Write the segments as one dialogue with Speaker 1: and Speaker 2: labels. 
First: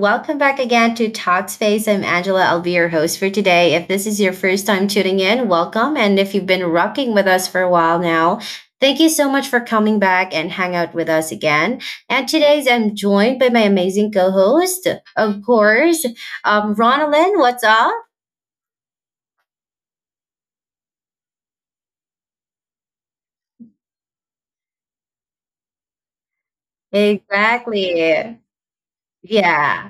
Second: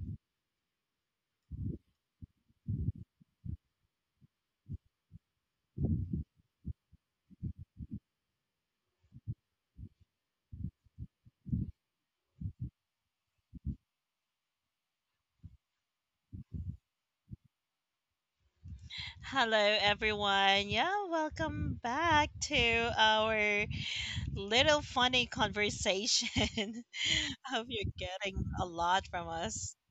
Speaker 1: welcome back again to Talkspace. I'm Angela. I'll be your host for today. If this is your first time tuning in, welcome. And if you've been rocking with us for a while now, thank you so much for coming back and hang out with us again. And today's I'm joined by my amazing co-host, of course, Ronalyn. What's up?
Speaker 2: Hello, everyone. Yeah, welcome back to our little funny conversation. Hope you're
Speaker 1: Exactly.
Speaker 2: getting a lot from us.
Speaker 1: Yeah.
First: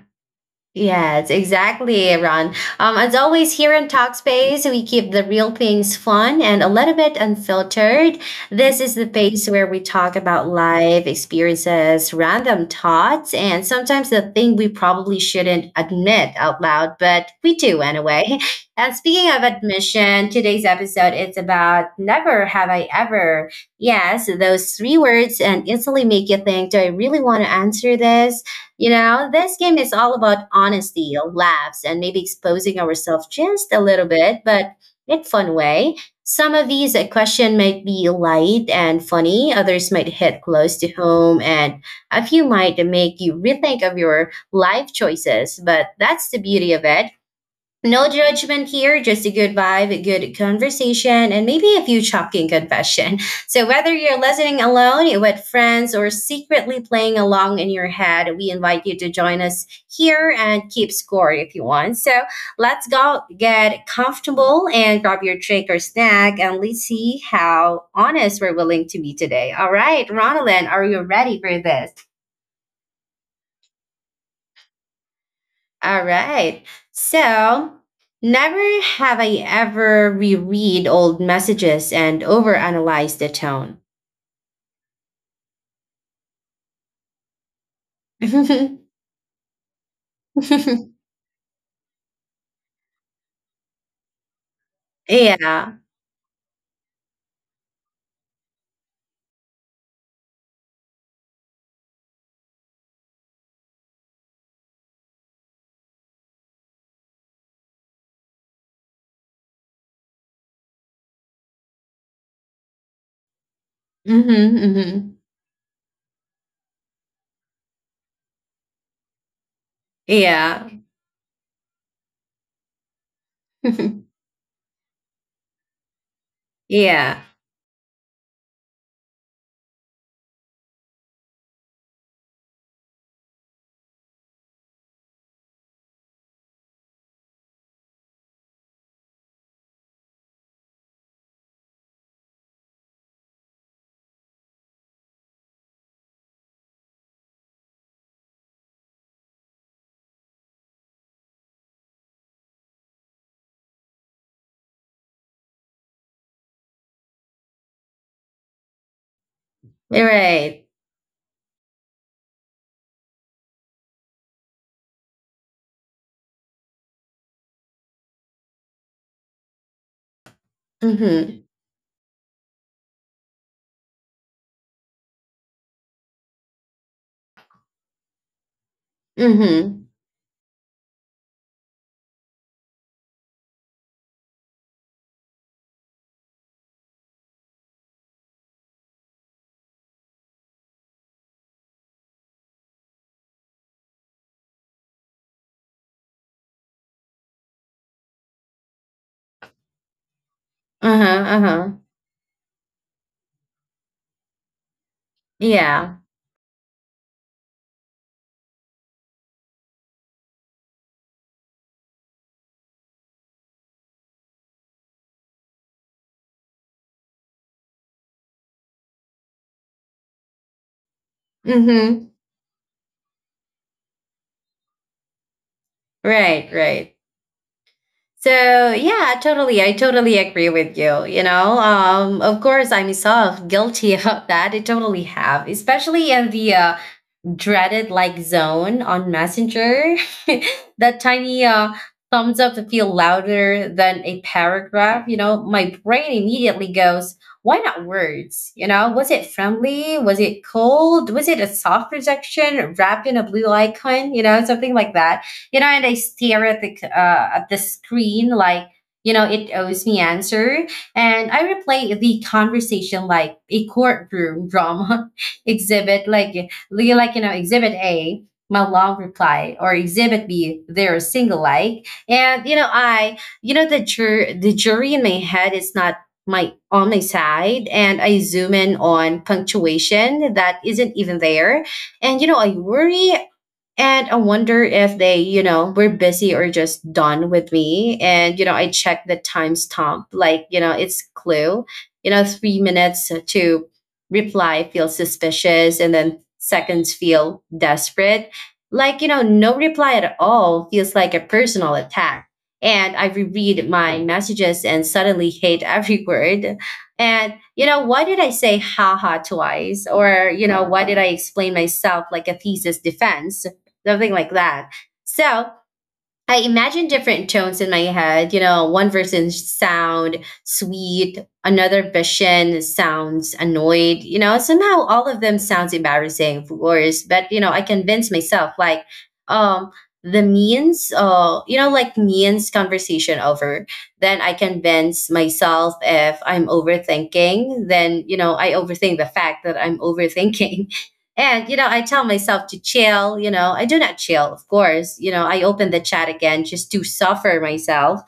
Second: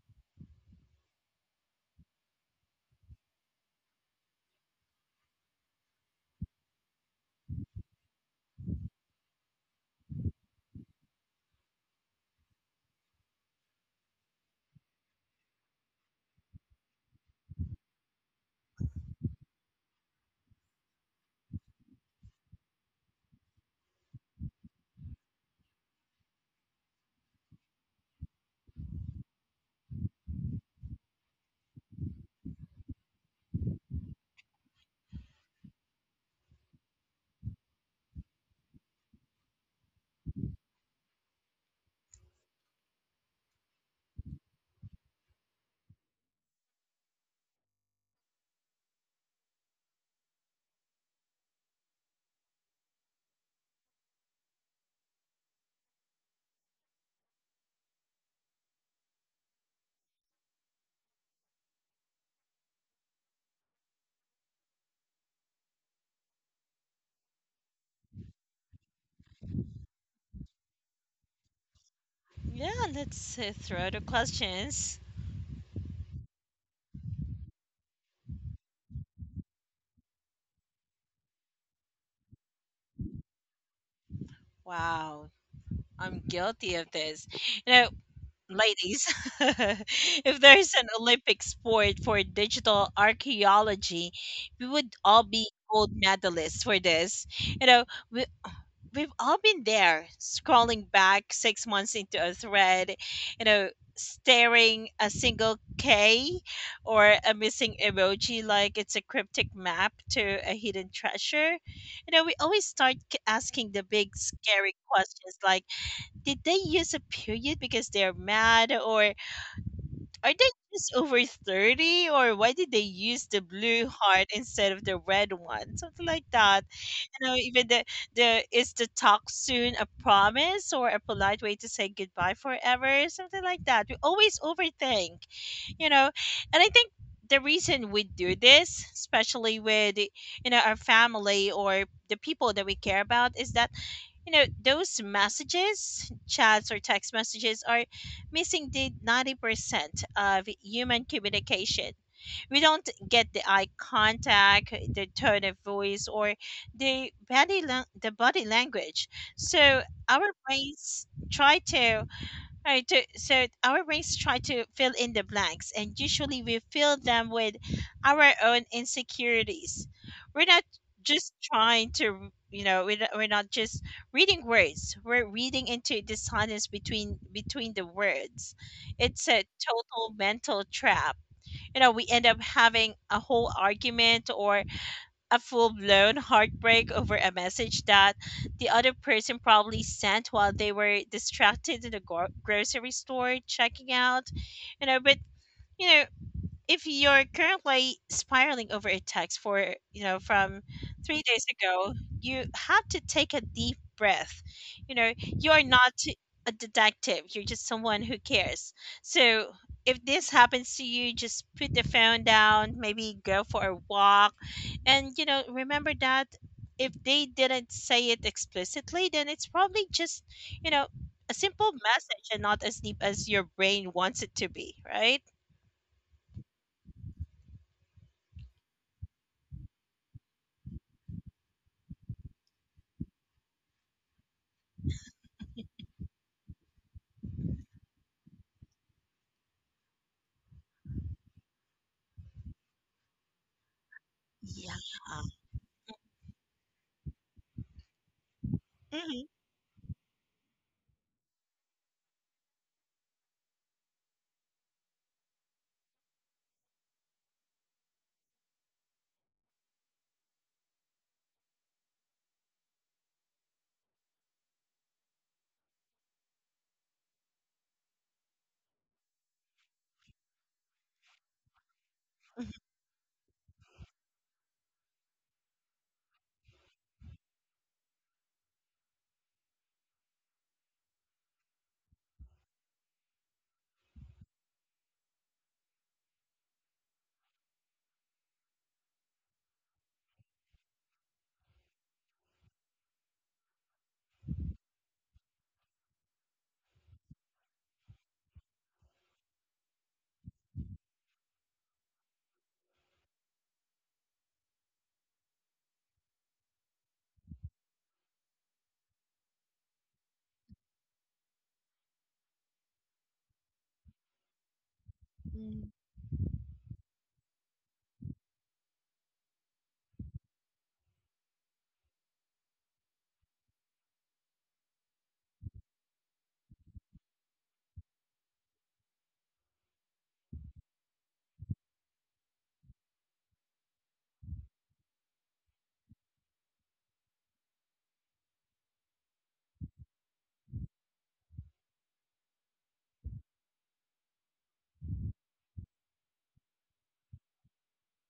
Speaker 1: Yes, exactly, Ron. As always, here in Talkspace, we keep the real things fun and a little bit unfiltered. This is the place where we talk about life experiences, random thoughts, and sometimes the thing we probably shouldn't admit out loud, but we do anyway. And speaking of admission, today's episode is about never have I ever. Yes, those three words and instantly make you think, do I really want to answer this? You know, this game is all about honesty, laughs, and maybe exposing ourselves just a little bit, but in fun way. Some of these question might be light and funny, others might hit close to home, and a few might make you rethink of your life choices. But that's the beauty of it, no judgment here, just a good vibe, a good conversation, and maybe a few shocking confession. So, whether you're listening alone, with friends, or secretly playing along in your head, we invite you to join us here and keep score if you want. So, let's go get comfortable and grab your drink or snack, and let's see how honest we're willing to be today. All right, Ronalyn, are you ready for this?
Speaker 2: Yeah, let's throw the questions.
Speaker 1: All right. So, never have I ever reread old messages and overanalyze the tone.
Speaker 2: Wow, I'm guilty of this. You know, ladies, if there's an Olympic sport for digital archaeology, we would all be
Speaker 1: Yeah.
Speaker 2: gold medalists for this. You know, we we've all been there scrolling back 6 months into a thread, you know staring a single k or a missing emoji like it's a cryptic map to a hidden treasure. We always start asking the big
Speaker 1: Mm-hmm,
Speaker 2: scary
Speaker 1: mm-hmm.
Speaker 2: questions like, did they use a period because they're mad? Or are they
Speaker 1: Yeah.
Speaker 2: just over 30? Or why did they use the blue heart instead of the red one? Something like that.
Speaker 1: Yeah.
Speaker 2: Know, even the is the talk soon a promise or a polite way to say goodbye forever? Something like that. We always overthink, you know, and I think the reason we do this, especially with our family or the people that we care about, is that those messages, chats or text messages, are missing the 90% of human communication. We don't get the eye contact, the tone of voice, or the the body language. So our
Speaker 1: Right.
Speaker 2: brains try to, so our brains try to fill in the blanks, and usually we fill them with our own insecurities. We're not just
Speaker 1: Mm-hmm.
Speaker 2: trying to, we're not just reading words. We're reading into the silence between the words. It's a
Speaker 1: Mm-hmm.
Speaker 2: total mental trap. We end up having a whole argument or a full blown heartbreak over a message that the other person probably sent while they were distracted in the grocery store checking out. you know, but you know, if you're currently spiraling over a text for you know from three
Speaker 1: Uh-huh.
Speaker 2: days
Speaker 1: Uh-huh.
Speaker 2: ago, you have to take a deep breath. You are not
Speaker 1: Yeah.
Speaker 2: a detective, you're just someone who cares. So if this happens to you, just put the phone down, maybe go for a walk, and remember that if they didn't say it explicitly, then it's probably just you know a simple
Speaker 1: Mm-hmm.
Speaker 2: message and not as deep as your brain wants it to be, right?
Speaker 1: Right, right. So yeah, totally. I totally agree with you. You know, of course, I'm myself guilty of that. I totally have, especially in the dreaded like zone on Messenger. That tiny thumbs up to feel louder than a
Speaker 2: Yeah.
Speaker 1: paragraph. You know, my brain immediately goes, why not words? You know, was it
Speaker 2: Mhm.
Speaker 1: friendly? Was it cold? Was it a soft rejection wrapped in a blue icon? You know, something like that. You know, and I stare at the at the screen like, you know, it owes me answer. And I replay the conversation like a courtroom drama exhibit, like you know exhibit a, my long reply, or exhibit b, they're single like, and you know I you know the jury in my head is not my on my side, and I zoom in on punctuation that isn't even there, and you know I worry, and I wonder if they, you know, were busy or just done with me. And, you know, I checked the timestamp, like, you know, it's clue, you know, 3 minutes to reply feels suspicious and then seconds feel desperate. Like, you know, no reply at all feels like a personal attack. And I reread my messages and suddenly hate every word. And, you know, why did I say haha twice? Or, you know, why did I explain myself like a thesis defense? Something like that. So
Speaker 2: Mm.
Speaker 1: I imagine different tones in my head. You know, one person sound sweet, another version sounds annoyed. You know, somehow all of them sounds embarrassing, of course. But you know, I convince myself like, um, the means, you know, like means conversation over. Then I convince myself if I'm overthinking, then you know I overthink the fact that I'm overthinking. And, you know, I tell myself to chill. You know, I do not chill, of course. You know, I open the chat again just to suffer myself.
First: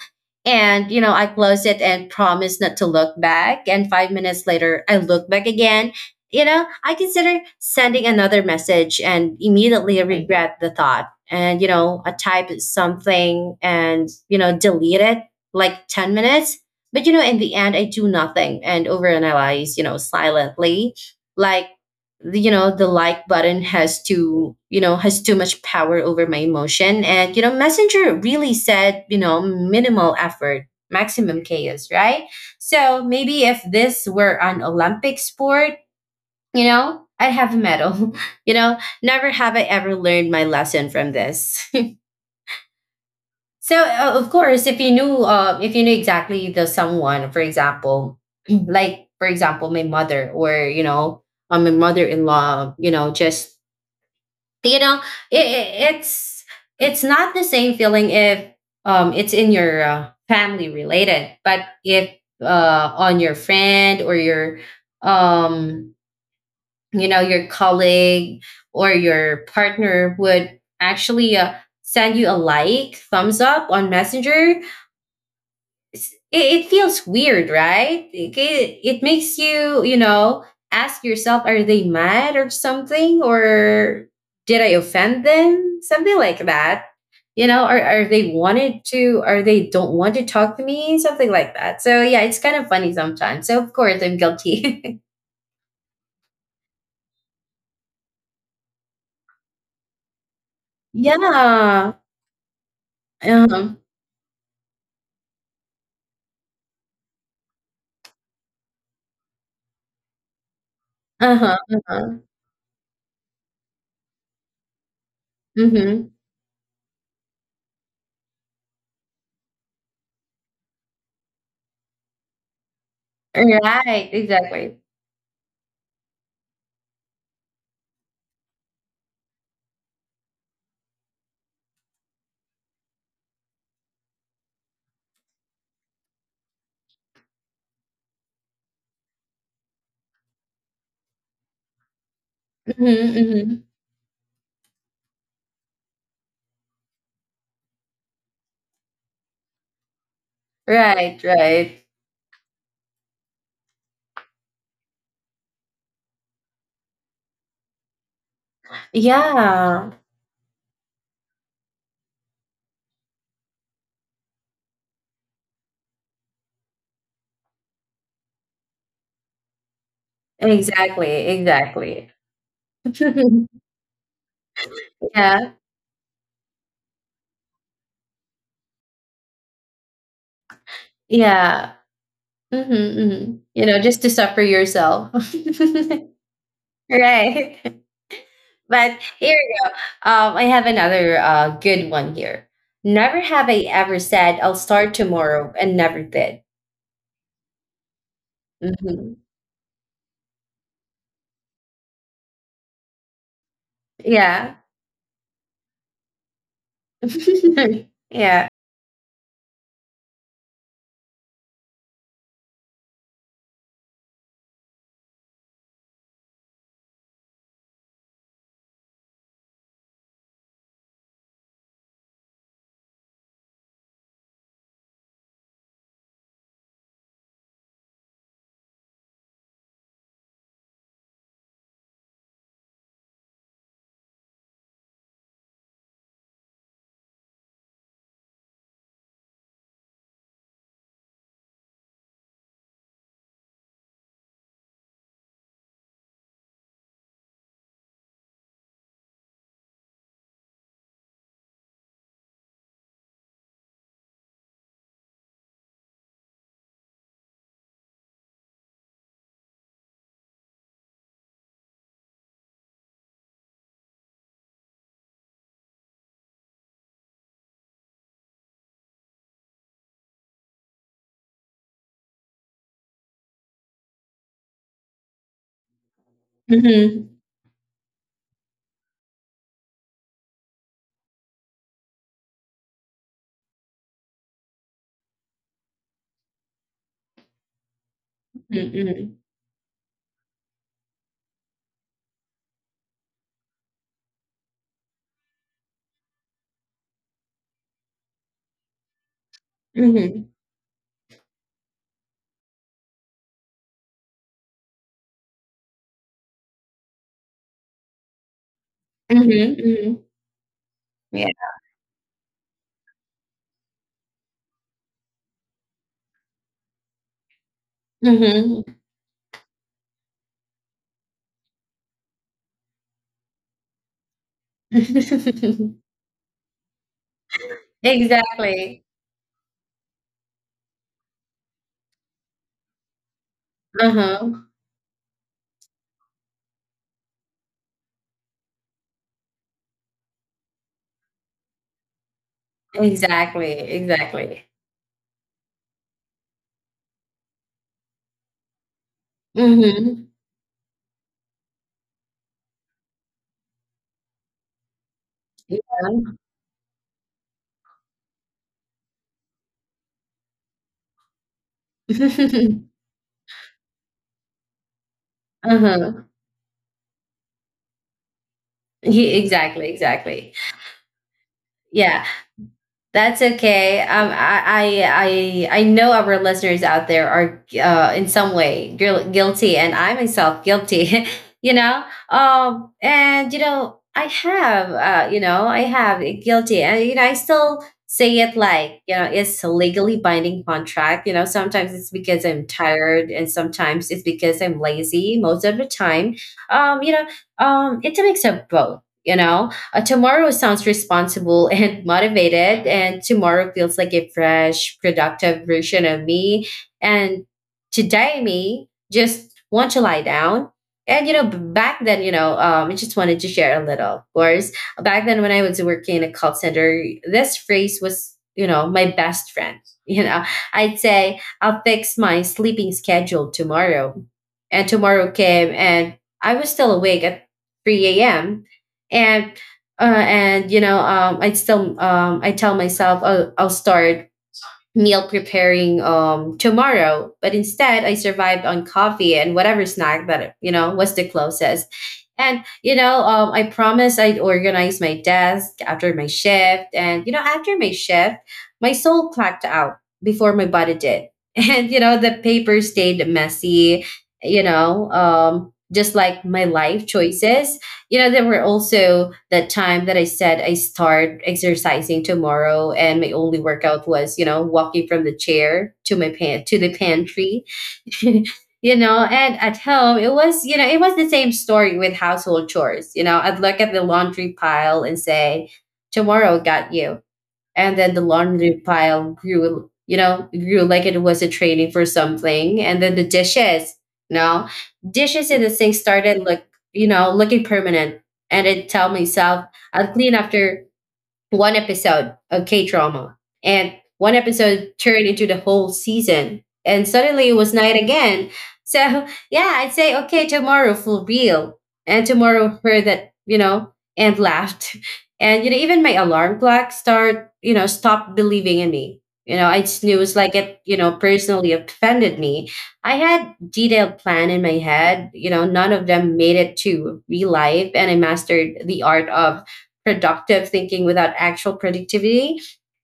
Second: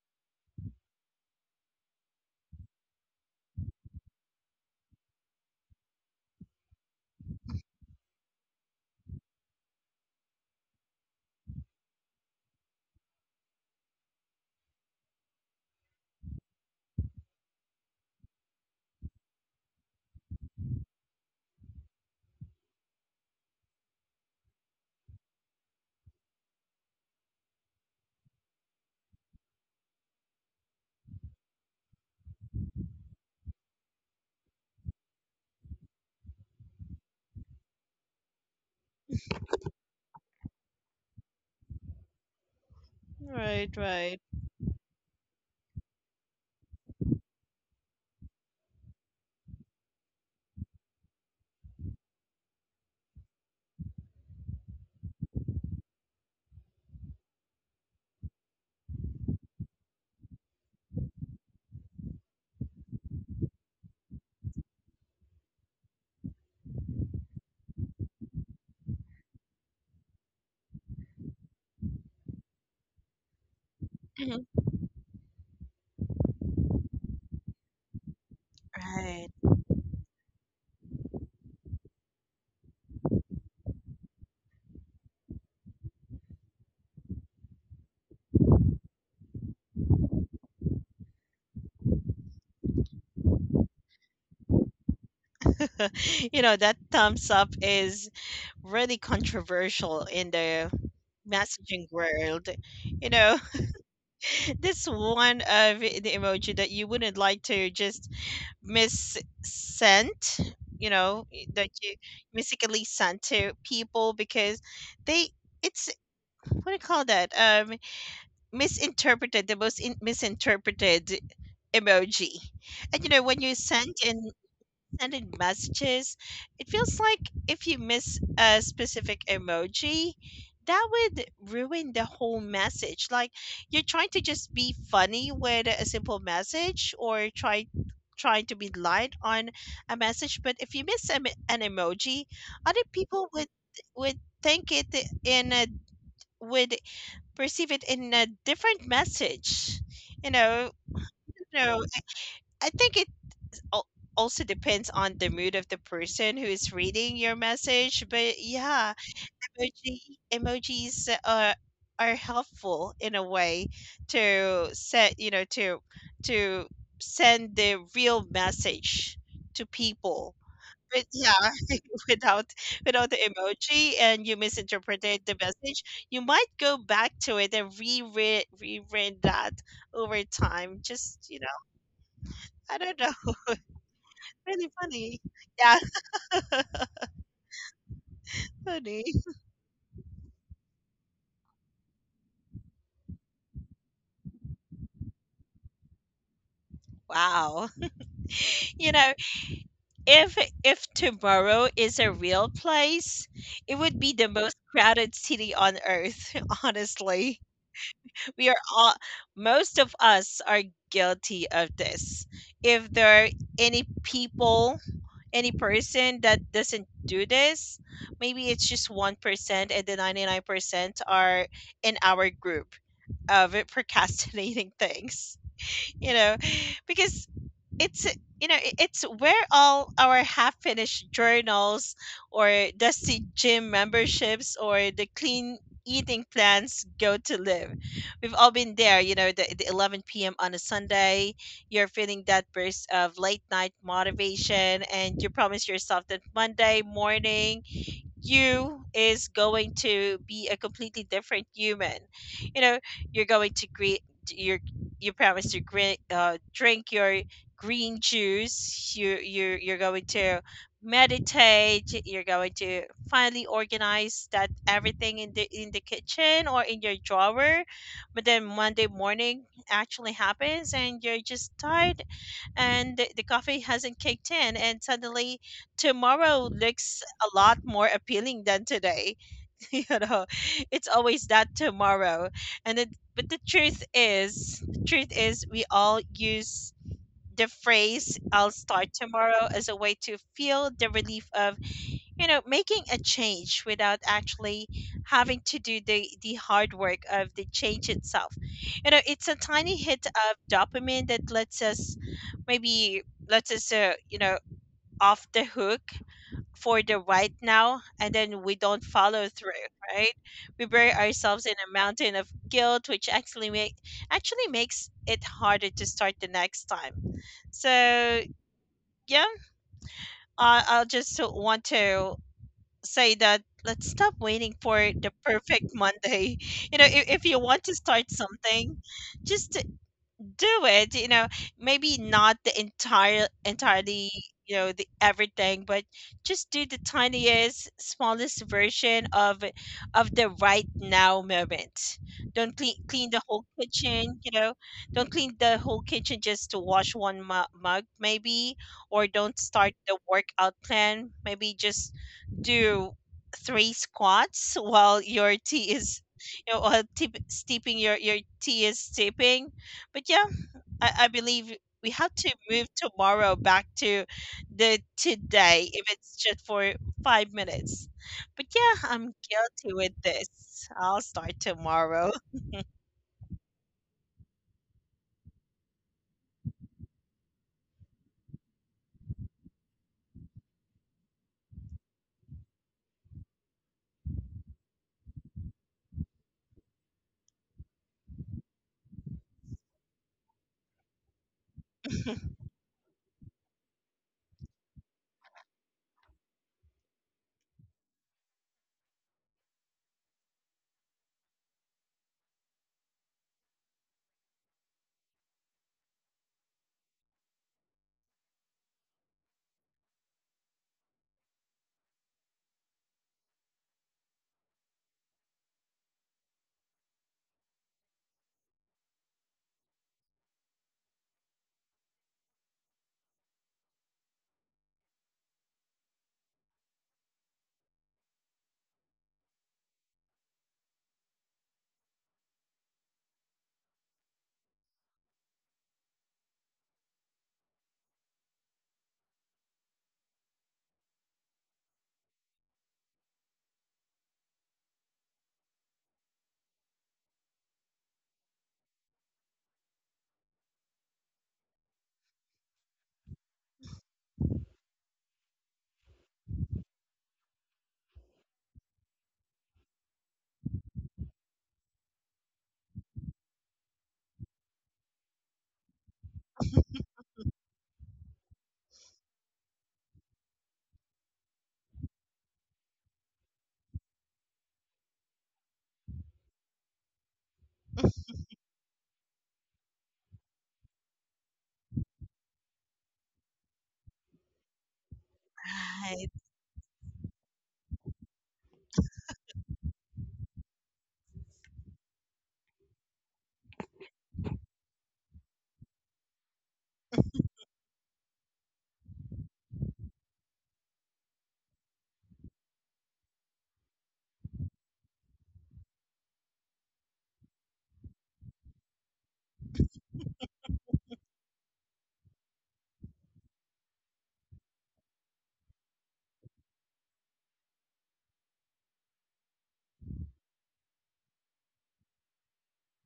Speaker 1: And, you know, I close it and promise not to look back. And 5 minutes later, I look back again. You know, I consider sending another message and immediately Right. regret the thought. And, you know, I type something and, you know, delete it like 10 minutes. But, you know, in the end, I do nothing and overanalyze, you know, silently like you know the like button has too you know has too much power over my emotion, and you know Messenger really said, you know, minimal effort maximum chaos, right? So maybe if this were an Olympic sport, you know, I'd have a medal. You know, never have I ever learned my lesson from this.
Speaker 2: Right,
Speaker 1: So
Speaker 2: right.
Speaker 1: of course if you knew exactly the someone, for example like for example my mother, or you know, my mother-in-law, you know, just you know it, it, it's it's not the same feeling if it's in your family related, but if on your friend or your um you know your colleague or your partner would actually send you a like thumbs up on
Speaker 2: Mhm.
Speaker 1: Messenger, it feels weird, right? Like, it makes
Speaker 2: Right.
Speaker 1: you, you know, ask yourself, are they mad or something? Or did I offend them? Something like that. You know, are they wanted to, are they don't want to talk to me? Something like that. So yeah, it's kind of funny sometimes. So of course I'm guilty.
Speaker 2: You know, that thumbs up is really controversial in the
Speaker 1: Yeah.
Speaker 2: messaging world. You know,
Speaker 1: Uh-huh.
Speaker 2: this one of the emoji that you wouldn't like to just miss sent, you know,
Speaker 1: Uh-huh.
Speaker 2: that you
Speaker 1: Uh-huh.
Speaker 2: mistakenly sent to people because they it's
Speaker 1: Mm-hmm.
Speaker 2: what do you call that? Misinterpreted, the misinterpreted emoji. And when you
Speaker 1: Right. Exactly.
Speaker 2: sending messages, it feels like if you miss a specific emoji, that would ruin the whole message. Like, you're trying to just be funny with a simple message, or trying to be light on a message, but if you miss an emoji, other
Speaker 1: Mm-hmm,
Speaker 2: people would
Speaker 1: mm-hmm.
Speaker 2: think it in a would perceive it in a different message. You know,
Speaker 1: Right.
Speaker 2: you know,
Speaker 1: Right.
Speaker 2: I think it al- also depends on the mood of the person who is reading your message. But yeah,
Speaker 1: Yeah.
Speaker 2: emoji emojis are helpful in a way to set, to send the real message to people.
Speaker 1: Exactly,
Speaker 2: But yeah,
Speaker 1: exactly.
Speaker 2: without the emoji and you misinterpreted the
Speaker 1: Yeah,
Speaker 2: message, you might go back to it and reread that over time, just
Speaker 1: yeah.
Speaker 2: I
Speaker 1: Mhm,
Speaker 2: don't know.
Speaker 1: mhm. You know, just to suffer
Speaker 2: Really
Speaker 1: yourself.
Speaker 2: funny. Yeah.
Speaker 1: Right. But
Speaker 2: Funny.
Speaker 1: here we go. I have another good one here. Never have I ever said I'll start tomorrow and never did.
Speaker 2: Wow. You know,
Speaker 1: Hmm
Speaker 2: if tomorrow is a real place, it would be the most
Speaker 1: Yeah.
Speaker 2: crowded city on earth, honestly.
Speaker 1: Yeah.
Speaker 2: We are all most of us are guilty of this. If there are any people, any person that doesn't do this, maybe it's just 1%, and the 99% are in our group of procrastinating things. You know, because it's it's where all our half finished journals or dusty gym memberships or the clean eating plans go to live. We've all been there, the 11 p.m on a Sunday, you're feeling that burst of late night motivation, and you promise yourself that Monday morning you is going to be a completely different human. You know, you're going to greet your you promise to drink your green juice. You're going to meditate. You're going to finally organize that everything in the kitchen or in your drawer. But then Monday morning actually happens, and you're just tired, and the coffee hasn't kicked in, and suddenly tomorrow looks
Speaker 1: hmm
Speaker 2: a lot more appealing than today. you know it's always that tomorrow. And it But the truth is, we all use the phrase I'll start
Speaker 1: hmm
Speaker 2: tomorrow as a way to feel the relief of, making a change without actually having to do the hard work of the change itself. You know, it's a tiny hit
Speaker 1: hmm
Speaker 2: of dopamine that lets us maybe lets us, off the hook for the right now, and then we don't
Speaker 1: hmm
Speaker 2: follow through,
Speaker 1: hmm
Speaker 2: right? We bury
Speaker 1: Yeah.
Speaker 2: ourselves in a mountain of guilt, which actually makes it harder to start the next time. So
Speaker 1: hmm
Speaker 2: yeah, I, I'll just want to say that let's stop waiting for the perfect Monday. You know, if you want to start something,
Speaker 1: Exactly.
Speaker 2: just do it. You know, maybe not the entirely,
Speaker 1: Uh-huh.
Speaker 2: you know the everything, but just do the tiniest smallest version of the right now moment. Don't clean the whole
Speaker 1: Exactly,
Speaker 2: kitchen.
Speaker 1: exactly.
Speaker 2: Don't clean the whole kitchen, just to wash one mug maybe. Or don't start the
Speaker 1: Mhm.
Speaker 2: workout plan, maybe just do three squats while your
Speaker 1: Yeah.
Speaker 2: tea is, you know, while tip, steeping your tea is steeping. But yeah, I believe we have to move tomorrow back to the today, if
Speaker 1: Uh-huh.
Speaker 2: it's just for 5 minutes. But yeah,
Speaker 1: Yeah,
Speaker 2: I'm
Speaker 1: exactly,
Speaker 2: guilty with this.
Speaker 1: exactly.
Speaker 2: I'll start
Speaker 1: Yeah.
Speaker 2: tomorrow.
Speaker 1: That's okay. I know our listeners out there are in some way guilty, and I myself guilty. You know, and you know, I have, you know, I have it guilty, and you know, I still say it like you know, it's a legally binding contract. You know, sometimes it's because I'm tired, and sometimes it's because I'm lazy. Most of the time, you know, it's a mix of both. You know, tomorrow sounds responsible and motivated, and tomorrow feels like a fresh, productive version of me. And today, me just want to lie down. And you know, back then, you know, I just wanted to share a little. Of course, back then when I was working in a call center, this phrase was, you know, my best friend. You know, I'd say I'll fix my sleeping schedule tomorrow, and tomorrow came, and I was still awake at three a.m. And you know I still I tell myself I'll start meal preparing tomorrow, but instead I survived on coffee and whatever snack that you know was the closest, and you know I promised I'd organize my desk after my shift, and you know after my shift my soul clocked out before my body did. And you know the paper stayed messy, you know just like my life choices. You know, there were also that time that I said I start exercising tomorrow, and my only workout was, you know, walking from the chair to my pan to the pantry. You know, and at home it was, you know, it was the same story with household chores. You know, I'd look at the laundry pile and say, "Tomorrow got you," and then the laundry pile grew, grew like it was a training for something, and then the dishes, no, dishes in the sink
Speaker 2: Right.
Speaker 1: started look, looking permanent, and it tell myself I'll clean after one episode of K drama, and one episode turned into the whole season, and suddenly it was night again. So yeah, I'd say okay tomorrow for real, and tomorrow heard that you know and laughed, and you know even my alarm clock start you know stopped believing in me. You know, I snooze like it, you know, personally offended me. I had detailed plan in my head. You know, none of them made it to real life, and I mastered the art of productive thinking without actual productivity.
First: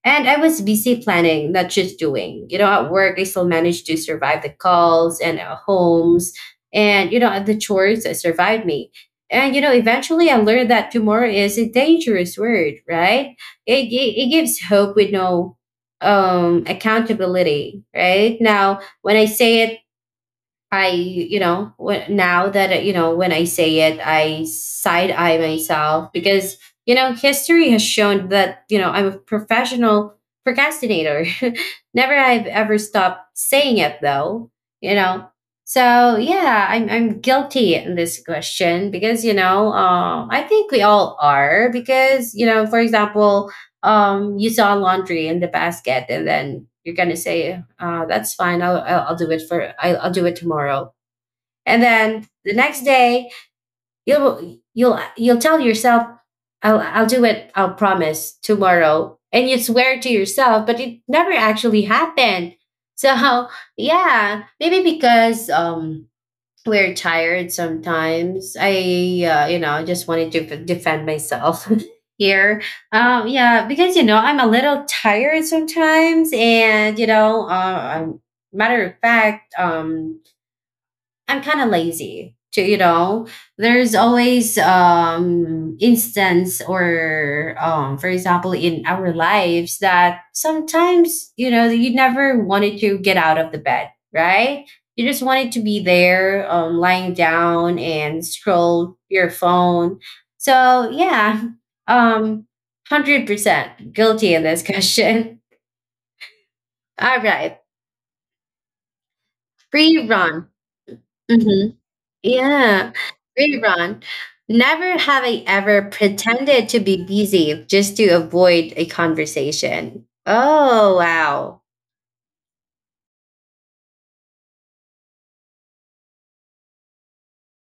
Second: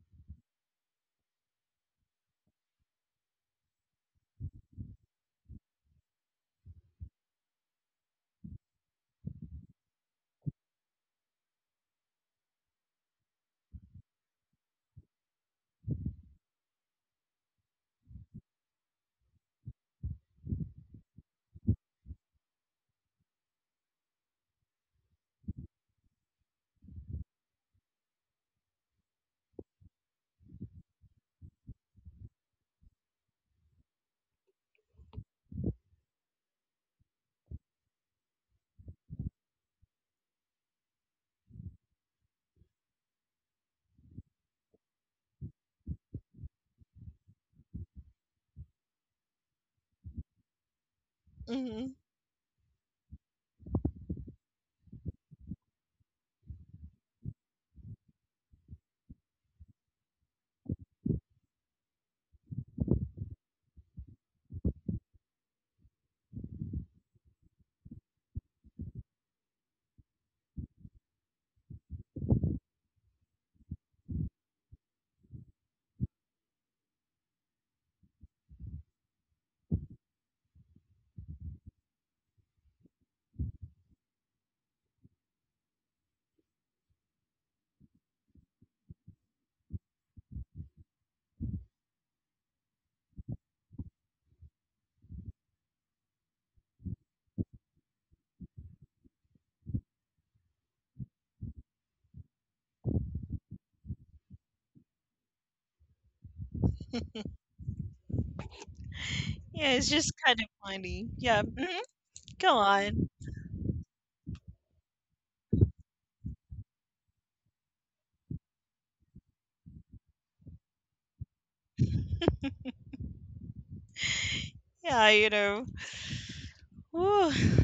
Speaker 1: And I was busy planning, not just doing. You know, at work, I still managed to survive the calls and homes, and, you know, the chores that survived me. And, you know, eventually I learned that tomorrow is a dangerous word, right? It, it, it gives hope with no accountability, right? Now, when I say it, I, you know, when, now that, you know, when I say it, I side eye myself because, you know, history has shown that, you know, I'm a professional procrastinator. Never I've ever stopped saying it though, you know. So yeah, I'm guilty in this question because you know, I think we all are because you know for example you saw laundry in the basket, and then you're gonna say that's fine. I'll do it for I'll do it tomorrow. And
Speaker 2: hmm
Speaker 1: then the next day you'll tell yourself I'll do it, I'll promise tomorrow, and you swear to yourself but it never actually happened. So yeah, maybe because we're tired sometimes. I you know, just wanted to defend myself here. Yeah, because you know I'm a little tired sometimes, and you know, matter of fact, I'm kind of lazy to, you know, there's always instance or for example in our lives that sometimes, you know, you never wanted to get out of the bed, right? You just wanted to be there, lying down and scroll your phone. So yeah, um 100% guilty in this question. All right,
Speaker 2: Yeah, it's
Speaker 1: free
Speaker 2: just kind of
Speaker 1: run.
Speaker 2: funny. Yeah.
Speaker 1: Mm-hmm.
Speaker 2: mhm, Go
Speaker 1: Yeah,
Speaker 2: on.
Speaker 1: really, Ron. Never have I ever pretended to be busy just to avoid a conversation. Oh, wow.
Speaker 2: Yeah, you know. Whew,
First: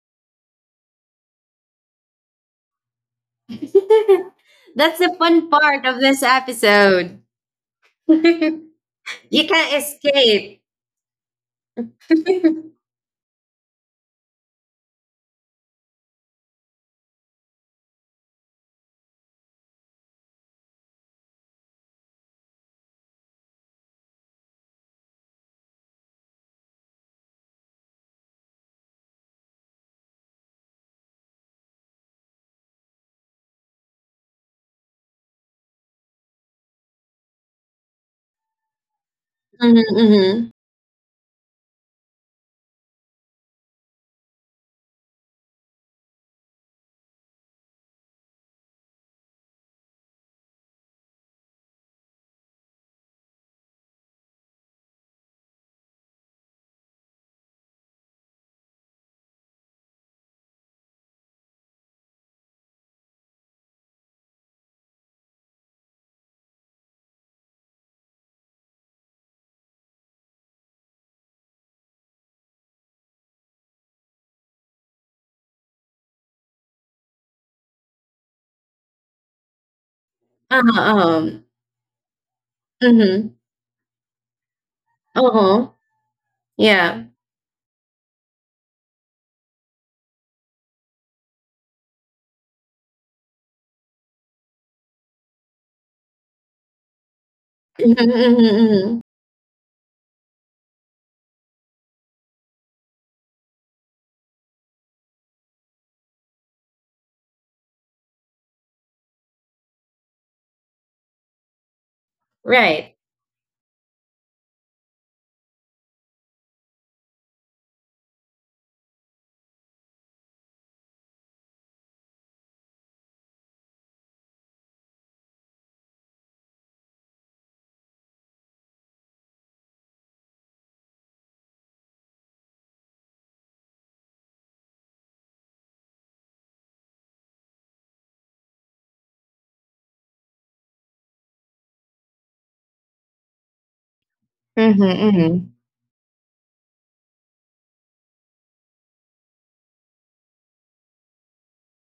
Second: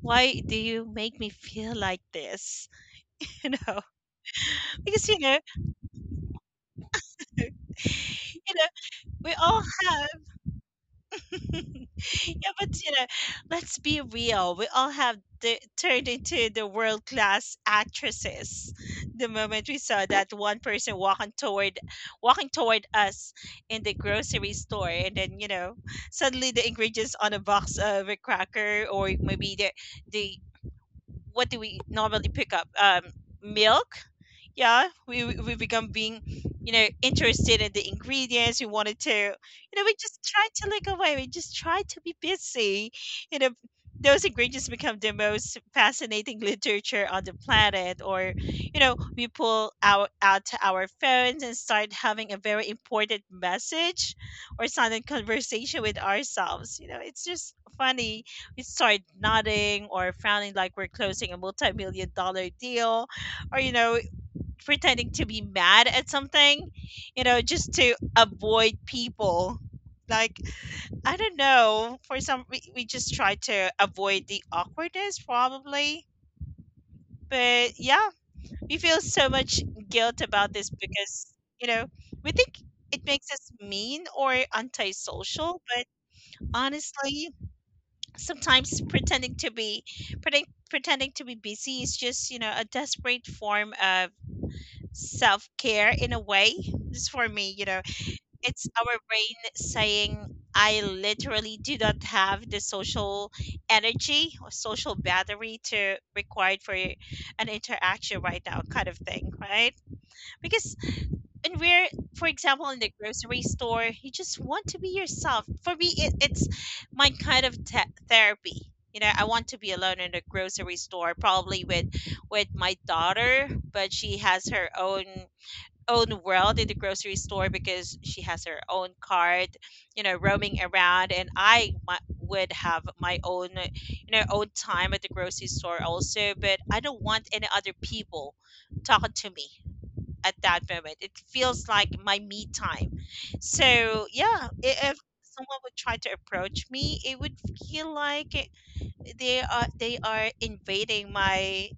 Speaker 2: why do you make me feel like this? You know,
Speaker 1: That's
Speaker 2: because
Speaker 1: the
Speaker 2: you know,
Speaker 1: fun part of this episode.
Speaker 2: you know,
Speaker 1: You
Speaker 2: we all
Speaker 1: can't
Speaker 2: have.
Speaker 1: escape.
Speaker 2: Yeah, but you know, let's be real. We all have the, turned into the world class actresses the moment we saw that one person walking toward us in the grocery store, and then suddenly the ingredients on a box of a cracker, or maybe the, what do we normally pick up? Milk. Yeah, we become being, interested in the ingredients. We wanted to,
Speaker 1: Mm-hmm,
Speaker 2: we just
Speaker 1: mm-hmm.
Speaker 2: try to look away, we just try to be busy. you know those ingredients become the most fascinating literature on the planet. Or, we pull out to our phones and start having a very important message or silent conversation with ourselves. It's just funny. We start nodding or frowning like we're closing a multi-million-dollar deal, or pretending to be mad at something, just to avoid people. Like, I don't know, for some, we just try to avoid the awkwardness probably. But yeah, we feel so much guilt about this
Speaker 1: Uh-huh,
Speaker 2: because,
Speaker 1: um,
Speaker 2: you know, we think it
Speaker 1: mm-hmm.
Speaker 2: makes us mean or antisocial.
Speaker 1: Uh-huh.
Speaker 2: But
Speaker 1: Yeah.
Speaker 2: honestly, sometimes pretending to be busy is just, a desperate form of self care in a way. Just for me,
Speaker 1: Mm-hmm, mm-hmm,
Speaker 2: it's
Speaker 1: mm-hmm.
Speaker 2: our brain saying, I literally do not have the social energy or social battery to required for an interaction right now, kind of thing, right? Because when we're, for example, in
Speaker 1: Right.
Speaker 2: the grocery store, you just want to be yourself. For me, it's my kind of therapy. You know, I want to be alone in a grocery store, probably with my daughter, but she has her own world in the grocery store because she has her own cart, roaming around, and I would have my own, own time at the grocery store also. But I don't want any other people talking to me at that moment. It feels like my me time. So yeah,
Speaker 1: Mm-hmm,
Speaker 2: if
Speaker 1: mm-hmm.
Speaker 2: someone would try to approach me, it would feel like they are invading my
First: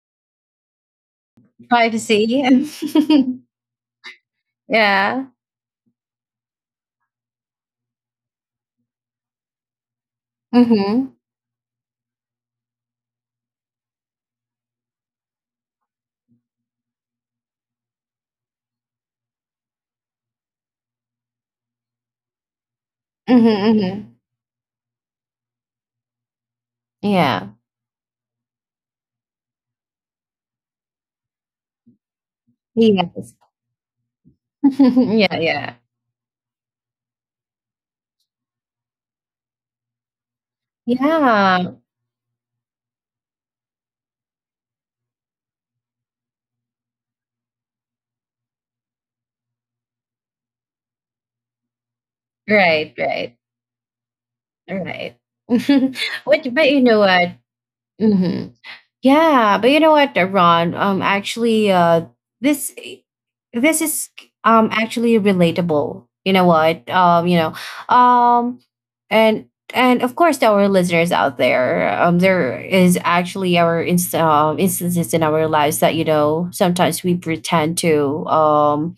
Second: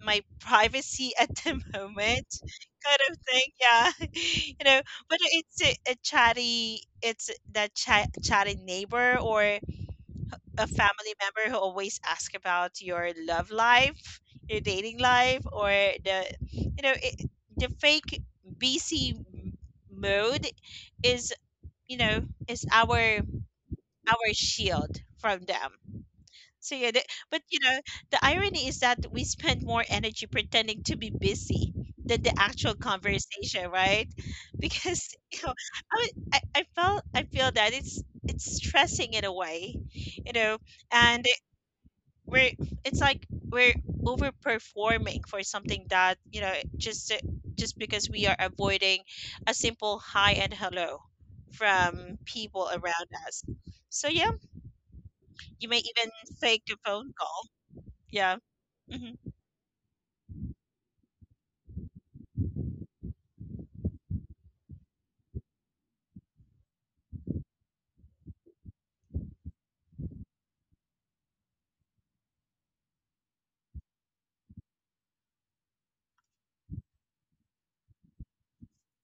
Speaker 2: privacy at the moment,
Speaker 1: Privacy.
Speaker 2: kind of thing, yeah. you know, but
Speaker 1: Yeah.
Speaker 2: it's a chatty, it's that chatty neighbor, or a family
Speaker 1: Mm-hmm,
Speaker 2: member who always ask about your love life, your dating life, or the, you know it, the fake bc m- mode is, you know is our
Speaker 1: mm-hmm, mm-hmm.
Speaker 2: shield from them. So yeah, the, but
Speaker 1: Yeah.
Speaker 2: you know, the irony is that we spend more energy pretending to be busy than the actual
Speaker 1: Yes.
Speaker 2: conversation, right? Because you
Speaker 1: Yeah,
Speaker 2: know,
Speaker 1: yeah.
Speaker 2: I, was- I felt I feel that it's stressing in a way, and it-
Speaker 1: Yeah.
Speaker 2: we're it's like we're overperforming for something that just because we are avoiding a simple hi and hello from people
Speaker 1: Right,
Speaker 2: around us.
Speaker 1: right,
Speaker 2: So yeah,
Speaker 1: right.
Speaker 2: you may
Speaker 1: Which,
Speaker 2: even fake
Speaker 1: but
Speaker 2: a
Speaker 1: you know
Speaker 2: phone
Speaker 1: what?
Speaker 2: call. Yeah.
Speaker 1: Mhm.
Speaker 2: hmm
Speaker 1: Yeah, but you know what, Ron? Actually, this this is actually relatable. You know what? You know, um, and and of course, to our listeners out there, there is actually our instances in our lives that, you know, sometimes we pretend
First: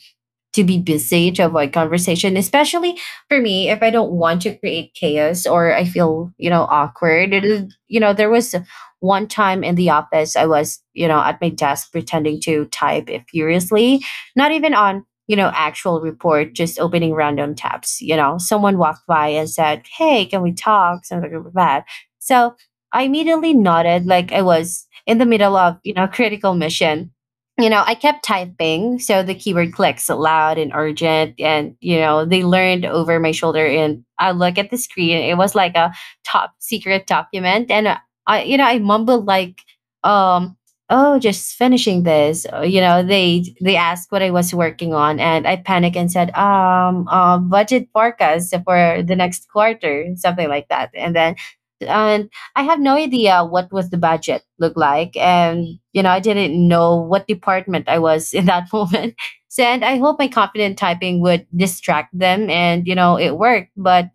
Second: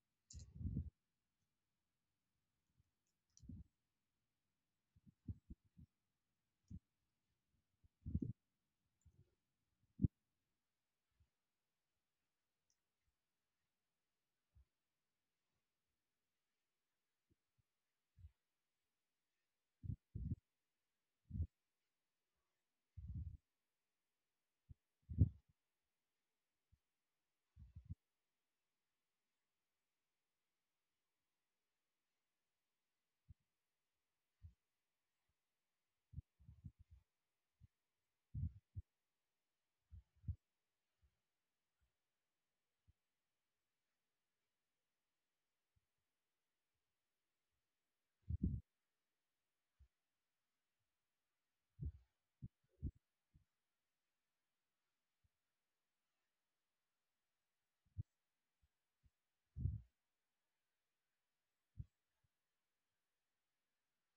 Speaker 1: to be busy to avoid conversation, especially for me if I don't want to create chaos or I feel, you know, awkward. You know, there was one time in the office I was, you know, at my desk pretending to type furiously, not even on, you know, actual report, just opening random tabs. You know, someone walked by and said, hey, can we talk, something like that. So I immediately nodded like I was in the middle of, you know, critical mission. You know, I kept typing, so the keyboard clicks loud and urgent, and you know, they learned over my shoulder. And I look at the screen; it was like a top secret document, and you know, I mumbled like, um, "Oh, just finishing this." You know, they asked what I was working on, and I panicked and said, budget forecast for the next quarter, something like that." And then and I have no idea what was the budget look like, and you know I didn't know what department I was in that moment. So and I hope my confident typing would distract them, and you know it worked, but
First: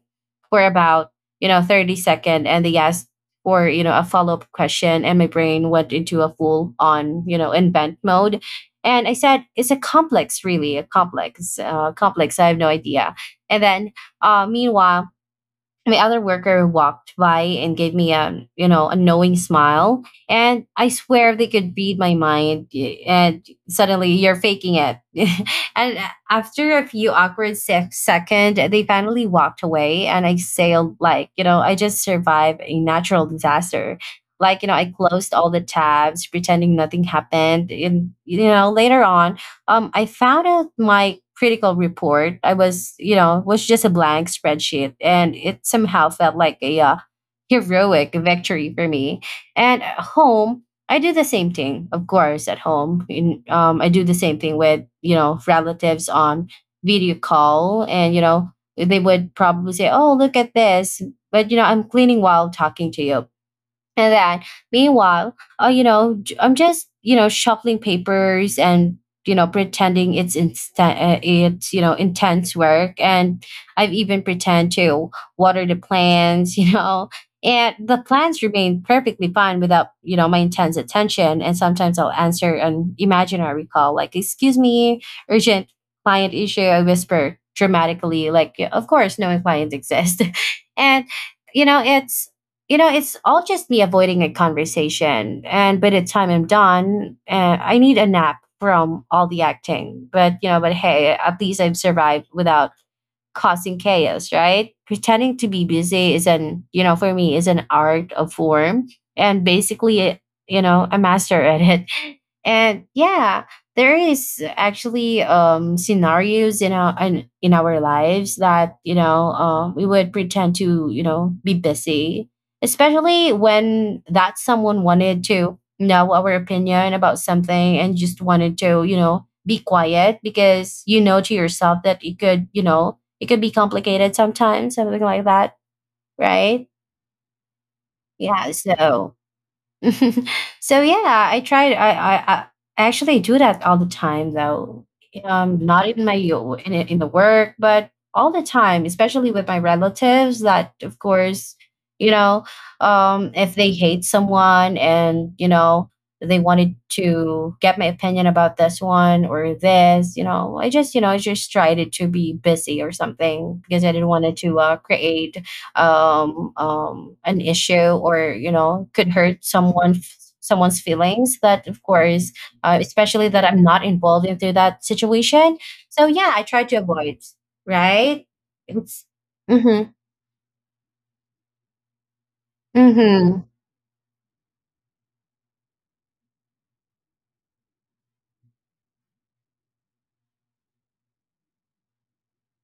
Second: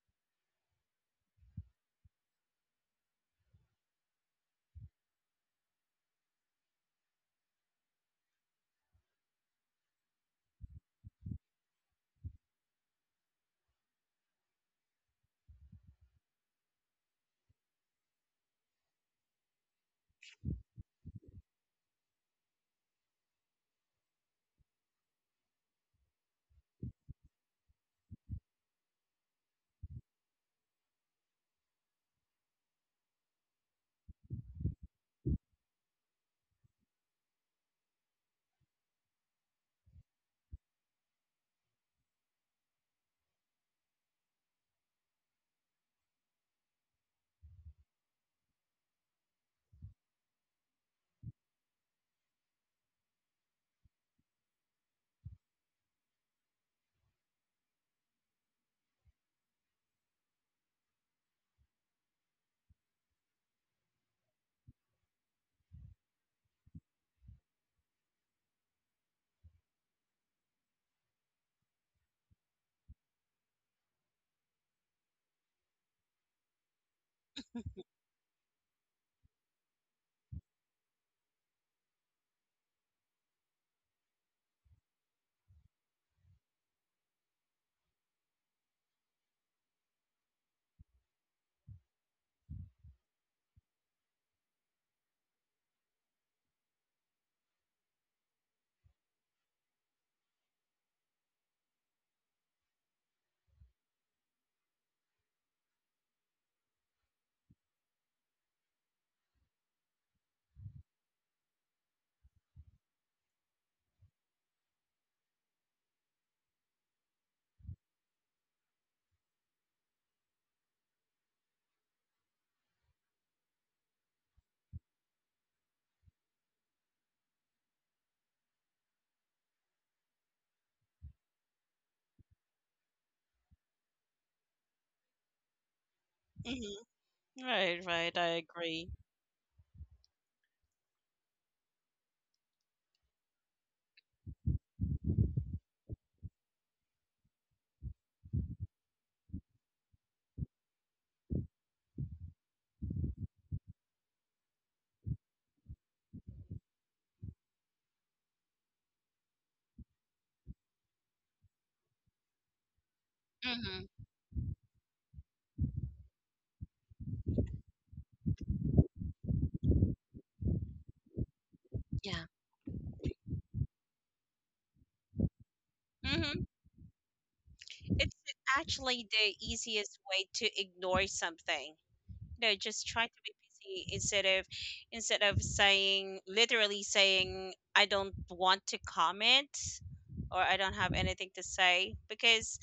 Speaker 1: for about you know 30 second, and they asked for, you know, a follow up question, and my brain went into a full on, you know, invent mode. And I said, it's a complex, really, a complex, complex. I have no idea. And then meanwhile, my other worker walked by and gave me a, you know, a knowing smile, and I swear they could read my mind, and suddenly you're faking it. And after a few awkward seconds, they finally walked away, and I sailed like, you know, I just survived a natural disaster. Like, you know, I closed all the tabs pretending nothing happened, and you know later on, I found out my critical report. I was, you know, was just a blank spreadsheet, and it somehow felt like a heroic victory for me. And at home, I do the same thing, of course, at home. I do the same thing with, you know, relatives on video call, and you know, they would probably say, "Oh, look at this," but you know, I'm cleaning while talking to you. And then, meanwhile, you know, I'm just, you know, shuffling papers and, you know, pretending it's instant, it's, you know, intense work. And I've even pretend to water the plants, you know, and the plants remain perfectly fine without, you know, my intense attention. And sometimes I'll answer an imaginary call like, excuse me, urgent client issue. I whisper dramatically, like, "Yeah, of course, knowing clients exist. And, you know, it's you know it's all just me avoiding a conversation, and by the time I'm done, I need a nap from all the acting. But you know, but hey, at least I've survived without causing chaos, right? Pretending to be busy is an, you know, for me is an art of form, and basically, you know, a master at it. And yeah, there is actually scenarios in our in our lives that, you know, we would pretend to, you know, be busy, especially when that someone wanted to know our opinion about something, and just wanted to, you know, be quiet because, you know, to yourself that it could, you know, it could be complicated sometimes, something like that. Right.
Speaker 2: hmm Right, right. I
Speaker 1: Yeah,
Speaker 2: agree.
Speaker 1: so so yeah, I tried. I actually do that all the time, though. Not in my in the work, but all the time, especially with my relatives. That of course, you know, if they hate someone and you know they wanted to get my opinion about this one or this, you know, I just, you know, I just tried it to be busy or something because I
Speaker 2: Mm-hmm.
Speaker 1: didn't want it to create an issue or you know could hurt someone someone's feelings, that of
Speaker 2: Yeah.
Speaker 1: course especially that I'm not involved into that situation. So yeah, I
Speaker 2: hmm
Speaker 1: try to avoid.
Speaker 2: It's
Speaker 1: Right. It's
Speaker 2: actually the
Speaker 1: mm-hmm,
Speaker 2: easiest way to ignore something. You know, just try to be
Speaker 1: mm-hmm,
Speaker 2: busy instead of saying, literally saying, I don't want to comment, or I don't have anything to say, because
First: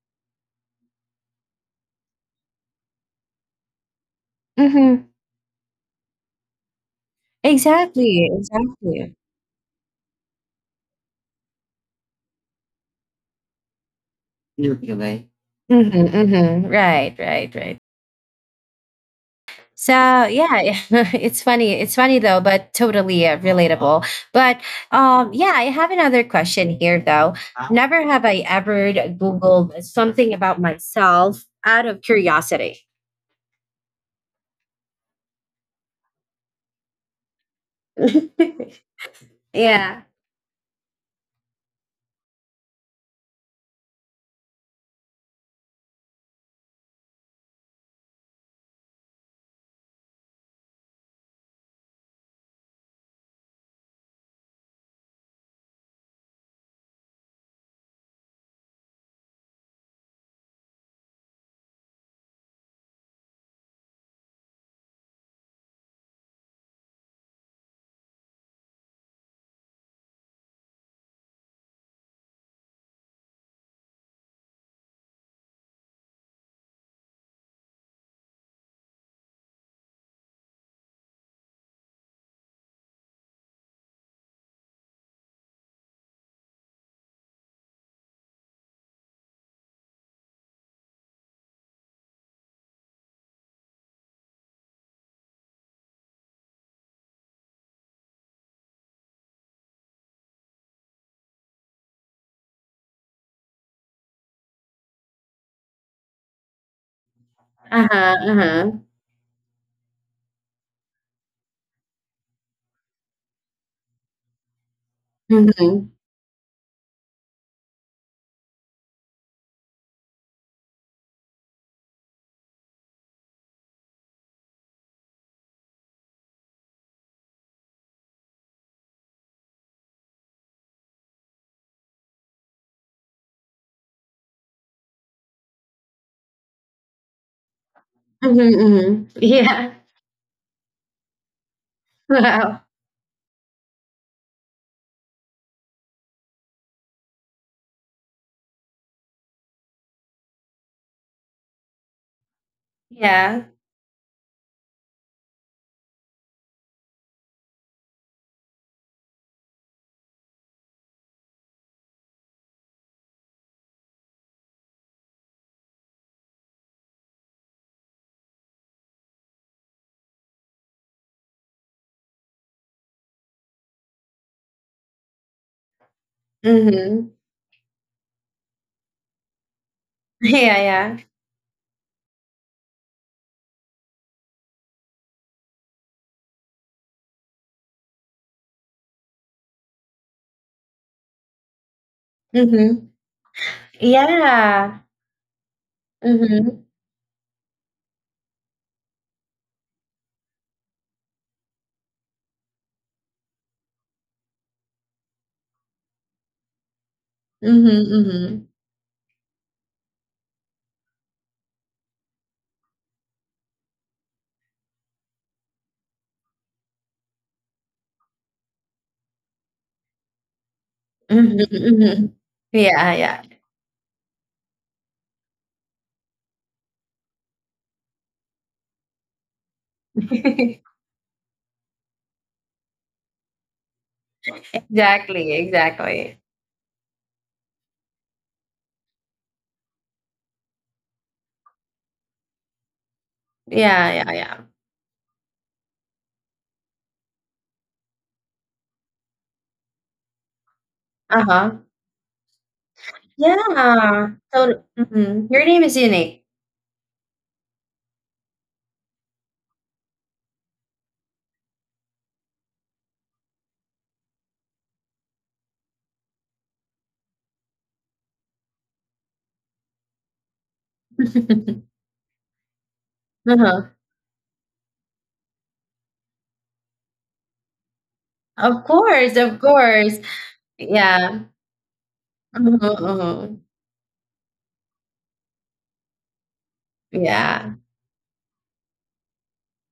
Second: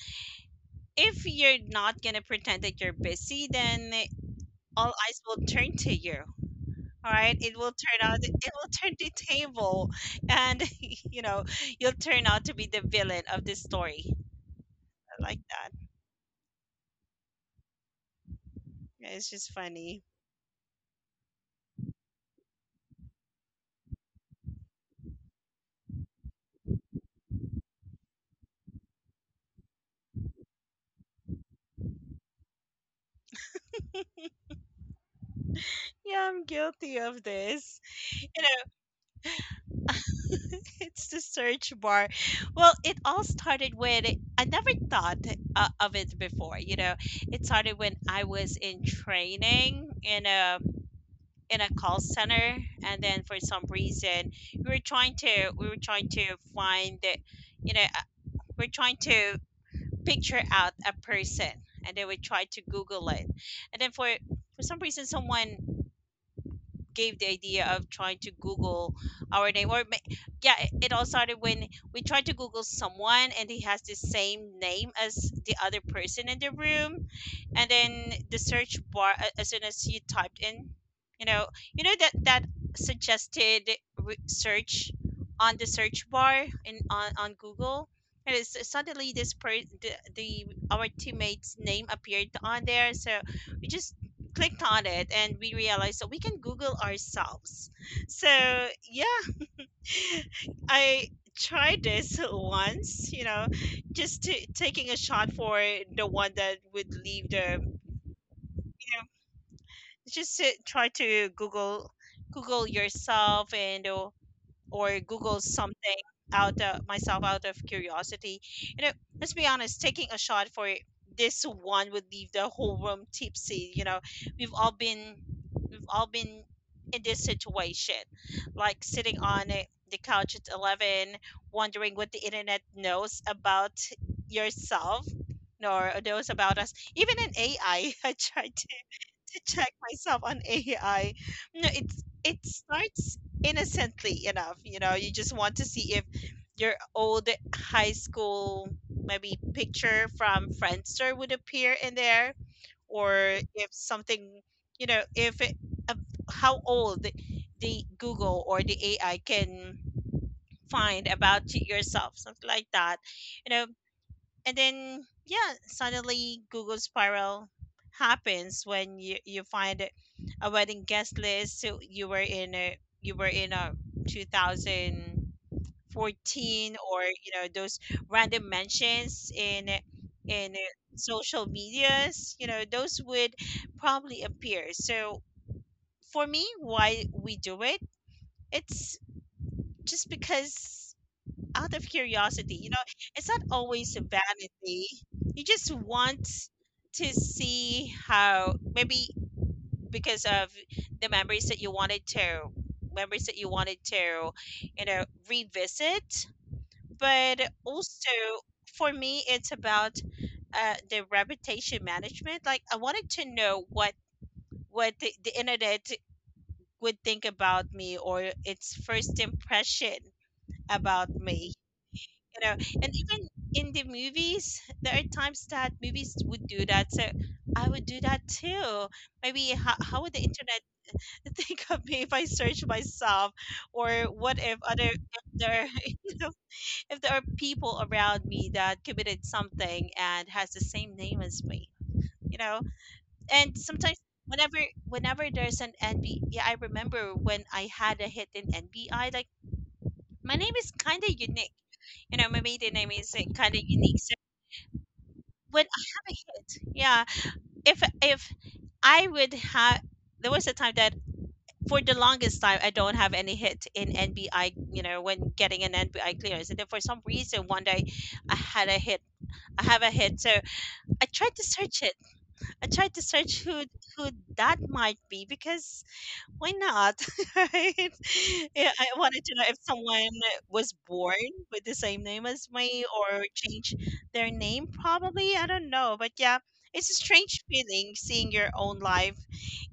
Speaker 2: if you're not gonna pretend that you're busy, then all
Speaker 1: mm-hmm.
Speaker 2: eyes will turn to you. All right, it will turn out,
Speaker 1: Exactly,
Speaker 2: it will turn the
Speaker 1: exactly.
Speaker 2: table, and you know, you'll turn out to be the villain of the story. I
Speaker 1: Manipulate.
Speaker 2: like that.
Speaker 1: Mm-hmm, mm-hmm. Right, right, right.
Speaker 2: Yeah, it's just
Speaker 1: So
Speaker 2: funny.
Speaker 1: yeah, it's funny. It's funny though, but totally relatable. But yeah, I have another question here though. Never have I ever Googled something about myself out of curiosity.
Speaker 2: Yeah, I'm guilty of this. You know,
Speaker 1: Yeah.
Speaker 2: it's the search bar. Well, it all started when I never thought of it before. You know, it started when I was in training in a call center, and then for some reason we were trying to find, you know, uh, we're trying to picture out a person, and they would try to google it. And then for some reason someone gave the idea of trying to google our name or yeah, it all started when we tried to google someone, and he has the same name as the other person in the room. And then the search bar, as soon as you typed in, you know you know that that suggested search on the search bar on google, and suddenly the our teammate's name appeared on there. So we just clicked on it, and we realized that we can google ourselves. So yeah. I tried this once, you know, just taking a shot for the one that would leave the
Speaker 1: Uh huh. Uh huh.
Speaker 2: yeah. Just to try to Google Google yourself and or Google
Speaker 1: Mm-hmm.
Speaker 2: something out of myself out of curiosity. You know, let's be honest, taking a shot for this one would leave the whole room tipsy. You know, we've all been we've all been in this situation, like sitting on a- the couch at 11, wondering what the internet knows about yourself, nor knows about us. Even an AI, I I tried
Speaker 1: Mm-hmm, hmm.
Speaker 2: to check
Speaker 1: Yeah.
Speaker 2: myself on AI. No, it's, it
Speaker 1: Wow.
Speaker 2: starts innocently enough. You know, you just want to see if your old high school maybe picture from Friendster would appear in there, or
Speaker 1: Yeah.
Speaker 2: if something, you know, if it, uh, how old the Google or the AI can find about y- yourself, something like that. You know, and then yeah, suddenly google spiral happens when you find a wedding guest list, so you were in a 2014, or
Speaker 1: Mm-hmm.
Speaker 2: you know those random mentions in
Speaker 1: Yeah. Yeah.
Speaker 2: social medias. You know, those would probably appear. So for me, why we do it, it's just because out of curiosity. You know,
Speaker 1: Mm-hmm.
Speaker 2: it's not always a
Speaker 1: Yeah.
Speaker 2: vanity. You just want
Speaker 1: Mm-hmm.
Speaker 2: to see how, maybe because of the memories that you wanted to memories that you wanted to, you know, revisit. But also
Speaker 1: Mm-hmm.
Speaker 2: for me, it's about the reputation management. Like I wanted to know what the internet would think about me, or its first impression about
Speaker 1: Mm-hmm.
Speaker 2: me.
Speaker 1: Mm-hmm. Mm-hmm.
Speaker 2: You know, and
Speaker 1: Yeah.
Speaker 2: even in the movies, there are times that movies would do that, so I would do that too. Maybe how would the
Speaker 1: Yeah.
Speaker 2: internet think of me if I search myself, or what if other, if
Speaker 1: Exactly,
Speaker 2: there, you
Speaker 1: exactly.
Speaker 2: know, if there are people around me that committed something and has the same name as me. You know, and
Speaker 1: Yeah,
Speaker 2: sometimes
Speaker 1: yeah, yeah.
Speaker 2: whenever whenever there's an nb, yeah, I remember when I had a hit in nbi, like my name is kind of unique.
Speaker 1: Uh-huh.
Speaker 2: You know, my maiden name is kind of unique.
Speaker 1: Yeah.
Speaker 2: So
Speaker 1: So mhm, your name
Speaker 2: when
Speaker 1: is
Speaker 2: I have a
Speaker 1: unique.
Speaker 2: hit, yeah. If I would have, there was a time that for the longest time I don't have any hit in NBI. You know, when getting an NBI clearance, and then for some reason one day I had a hit. I have a hit, so I tried to search it. I tried to search
Speaker 1: Uh-huh.
Speaker 2: who that might be, because why not? Right?
Speaker 1: Of
Speaker 2: Yeah, I
Speaker 1: course,
Speaker 2: wanted to
Speaker 1: of
Speaker 2: know if
Speaker 1: course.
Speaker 2: someone was
Speaker 1: Yeah.
Speaker 2: born with the same name as
Speaker 1: Mhm,
Speaker 2: me, or
Speaker 1: mhm.
Speaker 2: changed their name, probably. I don't know. But yeah, it's a strange
Speaker 1: Yeah.
Speaker 2: feeling seeing your own life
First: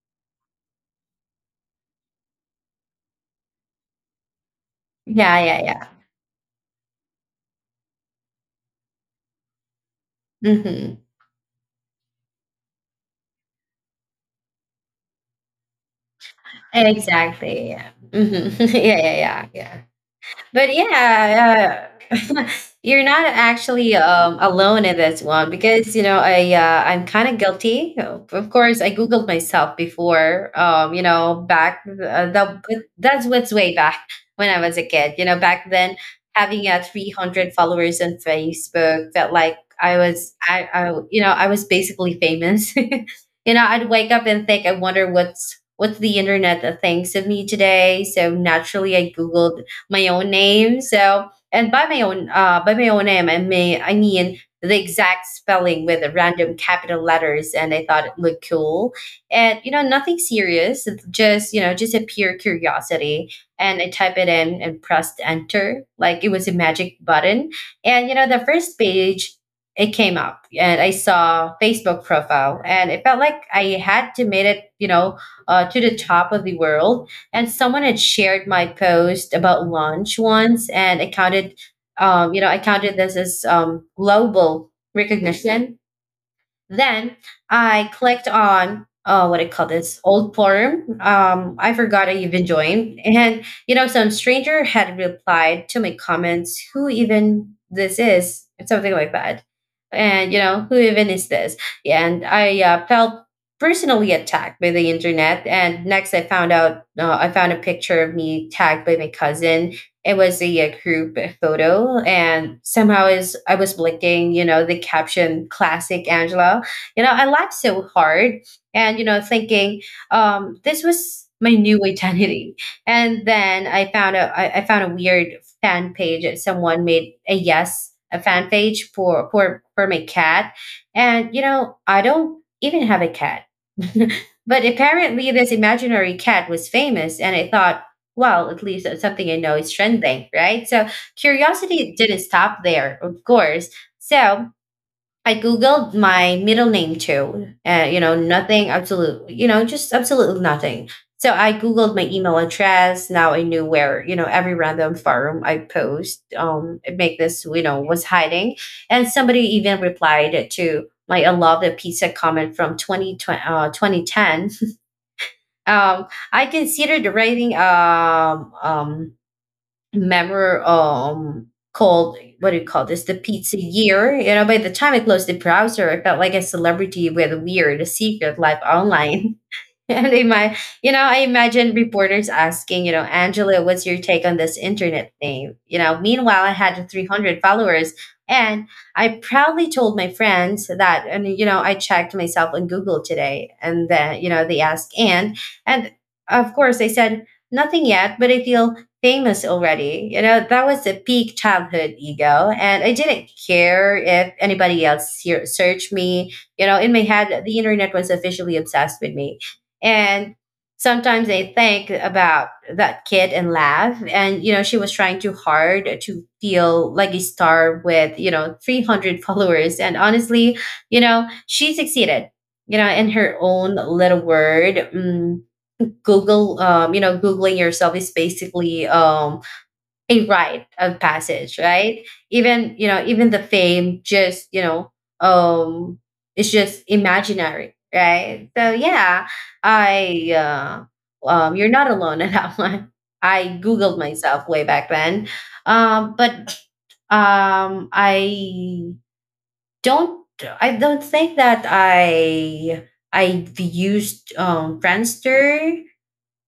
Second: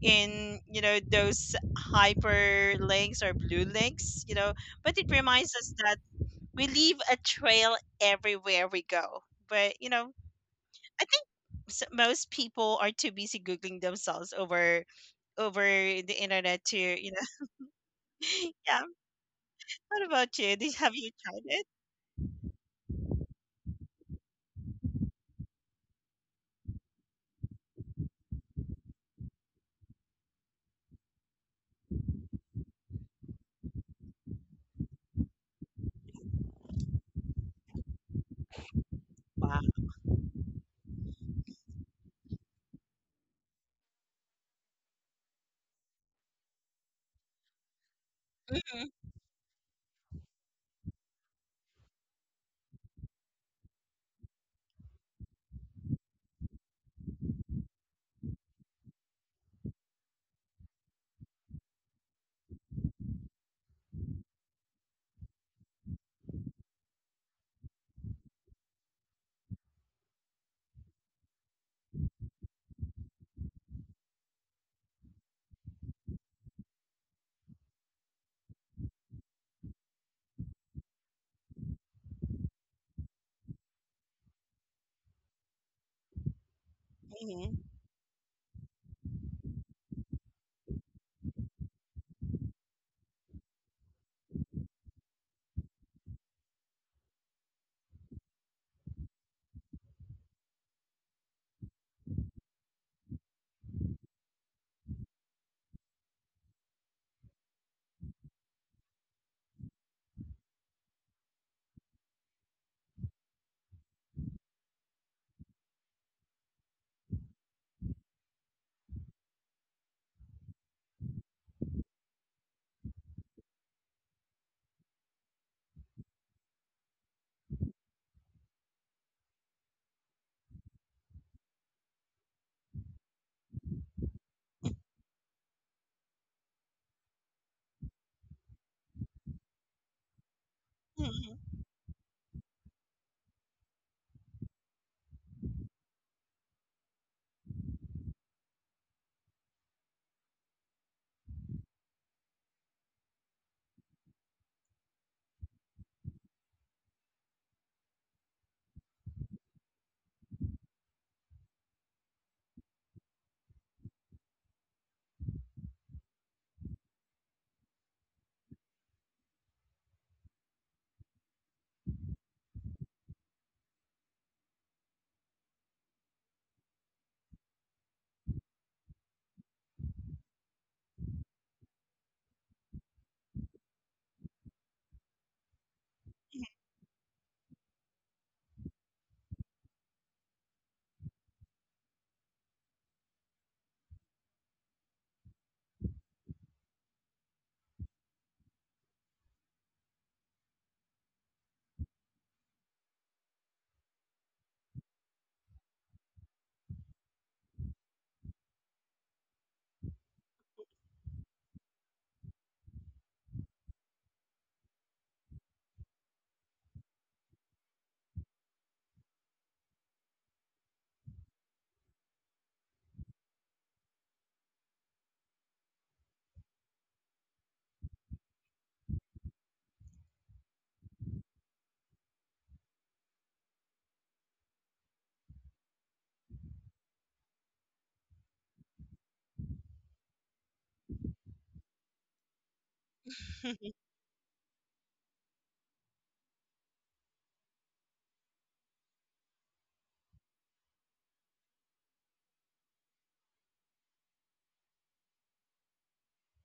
Speaker 2: in, you know, those hyperlinks or blue links, you know. But it
Speaker 1: Yeah,
Speaker 2: reminds
Speaker 1: yeah,
Speaker 2: us
Speaker 1: yeah.
Speaker 2: that we leave a trail everywhere we go. But, you know,
Speaker 1: Hmm.
Speaker 2: I think s- most people are too busy googling themselves over the internet to you know.
Speaker 1: Exactly. Yeah. Hmm. Yeah,
Speaker 2: Yeah.
Speaker 1: yeah, yeah, yeah.
Speaker 2: What about you?
Speaker 1: But
Speaker 2: Did, have you tried it?
Speaker 1: yeah, you're not actually alone in this one because you know I'm kind of guilty. Of course, I googled myself before. You know, that's what's way back when I was a kid. You know, back then having 300 followers on Facebook felt like
Speaker 2: Wow.
Speaker 1: I was I you know I was basically famous. You know, I'd wake up and think, I wonder what's the internet that thinks of me today. So naturally, I googled my own name. So, and by my own name, I mean the exact spelling with the random capital letters, and I thought it looked cool. And you know, nothing serious. It's just, you know, just a pure curiosity. And I type it in and pressed enter, like it was a magic button. And you know, the first page it came up and I saw Facebook profile and it felt like I had to made it, you know, to the top of the world. And someone had shared my post about lunch once, and I counted you know, I counted this as global recognition. Then
Speaker 2: Mm-hmm.
Speaker 1: I clicked on what I call this old forum. I forgot I even joined, and you know, some stranger had replied to my comments, "Who even this is?" Something like that, and you know, who even is this? And I felt personally attacked by the internet. And next, I found a picture of me tagged by my cousin. It was a, group photo and somehow is I was blinking. You know, the caption classic Angela, you know, I laughed so hard, and you know thinking this was my new identity. And then I found a weird fan page that someone made a, yes, a fan page for for my cat, and you know I don't even have a cat. But apparently this imaginary cat was famous, and I thought, well, at least that's something I know is trending, right? So
Speaker 2: Hmm.
Speaker 1: curiosity didn't stop there, of course. So I Googled my middle name too. You know, nothing absolute, you know, just absolutely nothing. So I Googled my email address. Now I knew where, you know, every random forum I post, make this, you know, was hiding. And somebody even replied to my "I love the pizza" comment from 2010. Um, I considered writing, member, called, what do you call this, the pizza year. You know, by the time I closed the browser, I felt like a celebrity with a weird secret life online. And ima- you know, I imagine reporters asking, you know, "Angela, what's your take on this internet thing?" You know, meanwhile, I had 300 followers, and I proudly told my friends that, and, you know, I checked myself on Google today, and then, you know, they asked, and, and of course I said, "Nothing yet, but I feel famous already." You know, that was a peak childhood ego. And I didn't care if anybody else here searched me. You know, in my head, the internet was officially obsessed with me, and sometimes they think about that kid and laugh, and you know, she was trying too hard to feel like a star with, you know, 300 followers. And honestly, you know, she succeeded, you know, in her own little word. Google You know, googling yourself is basically a rite of passage, right? Even, you know, even the fame just, you know, um, it's just imaginary, right? So yeah, I you're not alone in that one. I Googled myself way back then, but I don't. I don't think that I used Friendster,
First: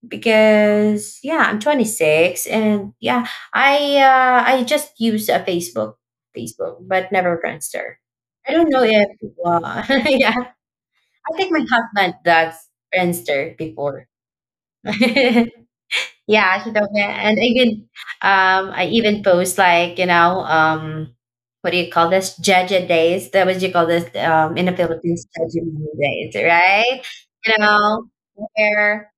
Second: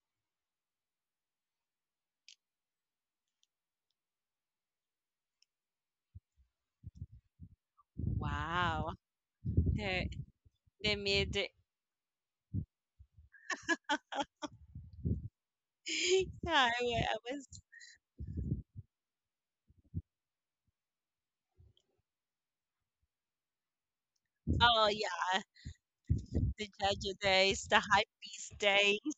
Speaker 1: because yeah, I'm 26, and yeah, I just use a Facebook, but never Friendster. I don't know
Speaker 2: Wow.
Speaker 1: if uh,
Speaker 2: The
Speaker 1: yeah.
Speaker 2: the
Speaker 1: I
Speaker 2: mid.
Speaker 1: think my husband does Friendster before.
Speaker 2: Yeah,
Speaker 1: Yeah,
Speaker 2: I,
Speaker 1: he does
Speaker 2: wa-
Speaker 1: that.
Speaker 2: I
Speaker 1: And
Speaker 2: was.
Speaker 1: even, I even post, like, you know, what do you call this, jaja days. That was, you call this, in the
Speaker 2: Oh
Speaker 1: Philippines,
Speaker 2: yeah,
Speaker 1: jaja days,
Speaker 2: the
Speaker 1: right?
Speaker 2: judge
Speaker 1: You
Speaker 2: days, the high
Speaker 1: know,
Speaker 2: beast days,
Speaker 1: where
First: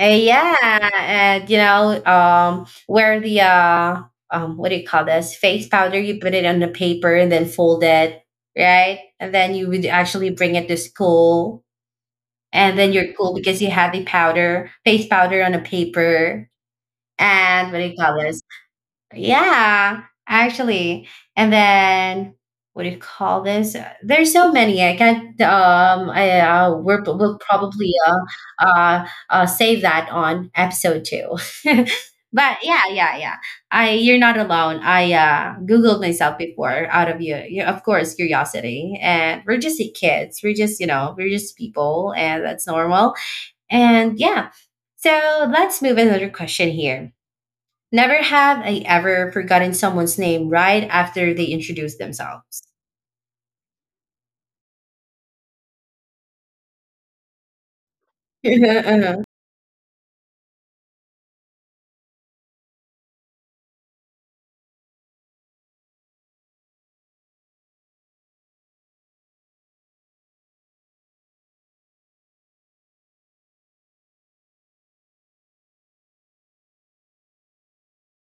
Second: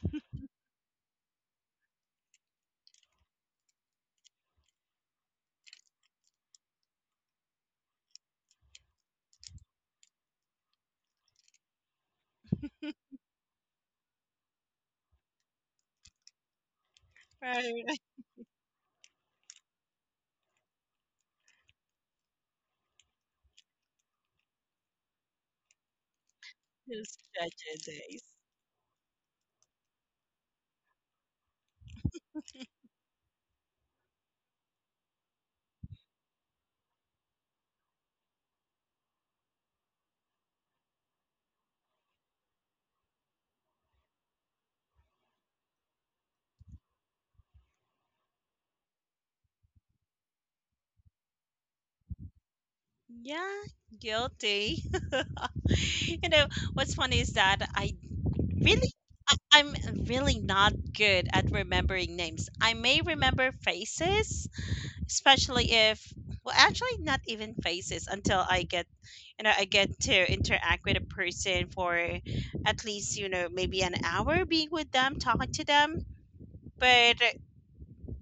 Speaker 1: yeah, and you know, where the what do you call this, face powder, you put it on the paper and then fold it, right? And then you would actually bring it to school, and then you're cool because you have the powder, face powder on a paper, and what do you
Speaker 2: right?
Speaker 1: call this? Yeah, actually. And then what do you call this? There's so many. I can't.
Speaker 2: Those
Speaker 1: We'll
Speaker 2: Jeju
Speaker 1: probably
Speaker 2: days.
Speaker 1: save that on episode 2. But yeah, yeah, yeah. I You're not alone. I Googled myself before out of you, you of course, curiosity. And we're just kids. We're just people, and that's normal. And yeah. So let's move another question here. Never have I ever forgotten someone's name right after they introduce themselves.
Speaker 2: Yeah, guilty. You know what's funny is that
Speaker 1: Uh-huh,
Speaker 2: really,
Speaker 1: uh-huh.
Speaker 2: I'm really not good at remembering names. I may remember faces, especially if, well actually not even faces until I get you know, I get to interact with a person for at least, you know, maybe an hour, being with them, talking to them. But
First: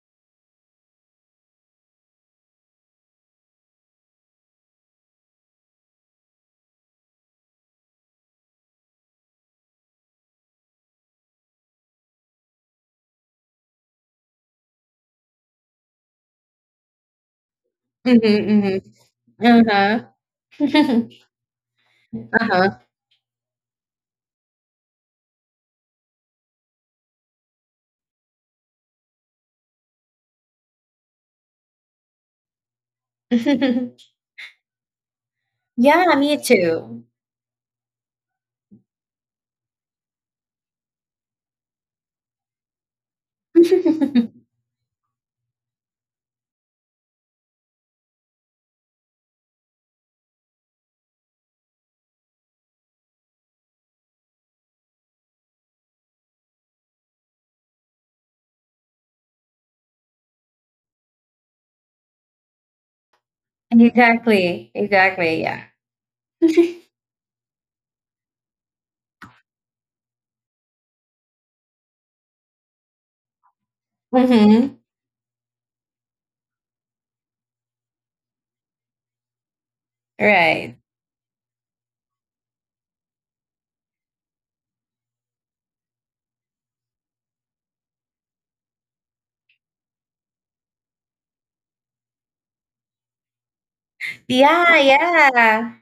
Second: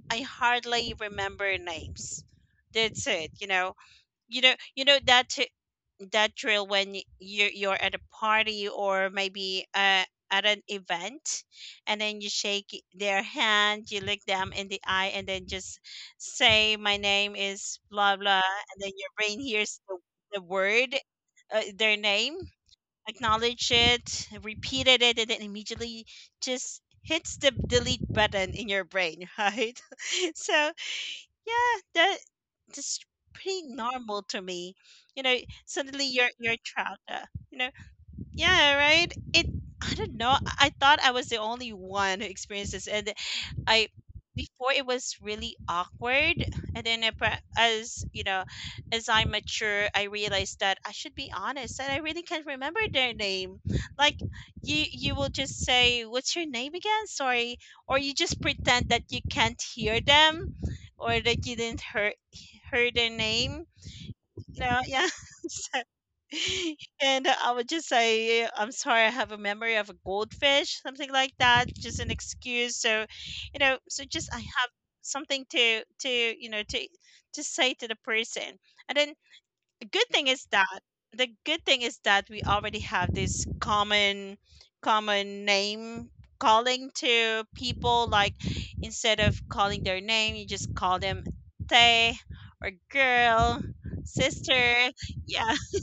Speaker 2: I hardly remember names. That's it. You know, you know you know that that drill when y- you you're at a party or maybe at an event, and then you shake their hand, you look them in the eye, and then just say, "My name is blah
Speaker 1: Mhm,
Speaker 2: blah," and
Speaker 1: mhm.
Speaker 2: then your brain hears the
Speaker 1: Uh-huh.
Speaker 2: word, their name,
Speaker 1: Uh-huh.
Speaker 2: acknowledge it, repeated it, and then immediately just hits the delete button in your brain, right? So yeah, that just pretty normal to me. You know, suddenly
Speaker 1: Yeah, me
Speaker 2: you're trapped,
Speaker 1: too.
Speaker 2: uh. You know, yeah, right. It, I don't know. I thought I was the only one who experienced this, and I before it was really awkward, and then as you know, as I mature, I realized that I should be honest, and I really can't remember their name. Like you will just say, "What's your name again?" Sorry, or you just pretend that you can't hear them, or that you didn't hear their name. You
Speaker 1: Exactly,
Speaker 2: know, yeah.
Speaker 1: exactly, yeah.
Speaker 2: And I would just say, I'm sorry, I have a memory of a goldfish, something like that, just an excuse. So, you know, so just I have
Speaker 1: Mhm.
Speaker 2: something to you know, to say to the person. And then the good thing is that
Speaker 1: Right.
Speaker 2: the good thing is that we already have this common name calling to people, like instead of calling their name, you just call them tay, or girl,
Speaker 1: Yeah,
Speaker 2: sister, yeah,
Speaker 1: yeah.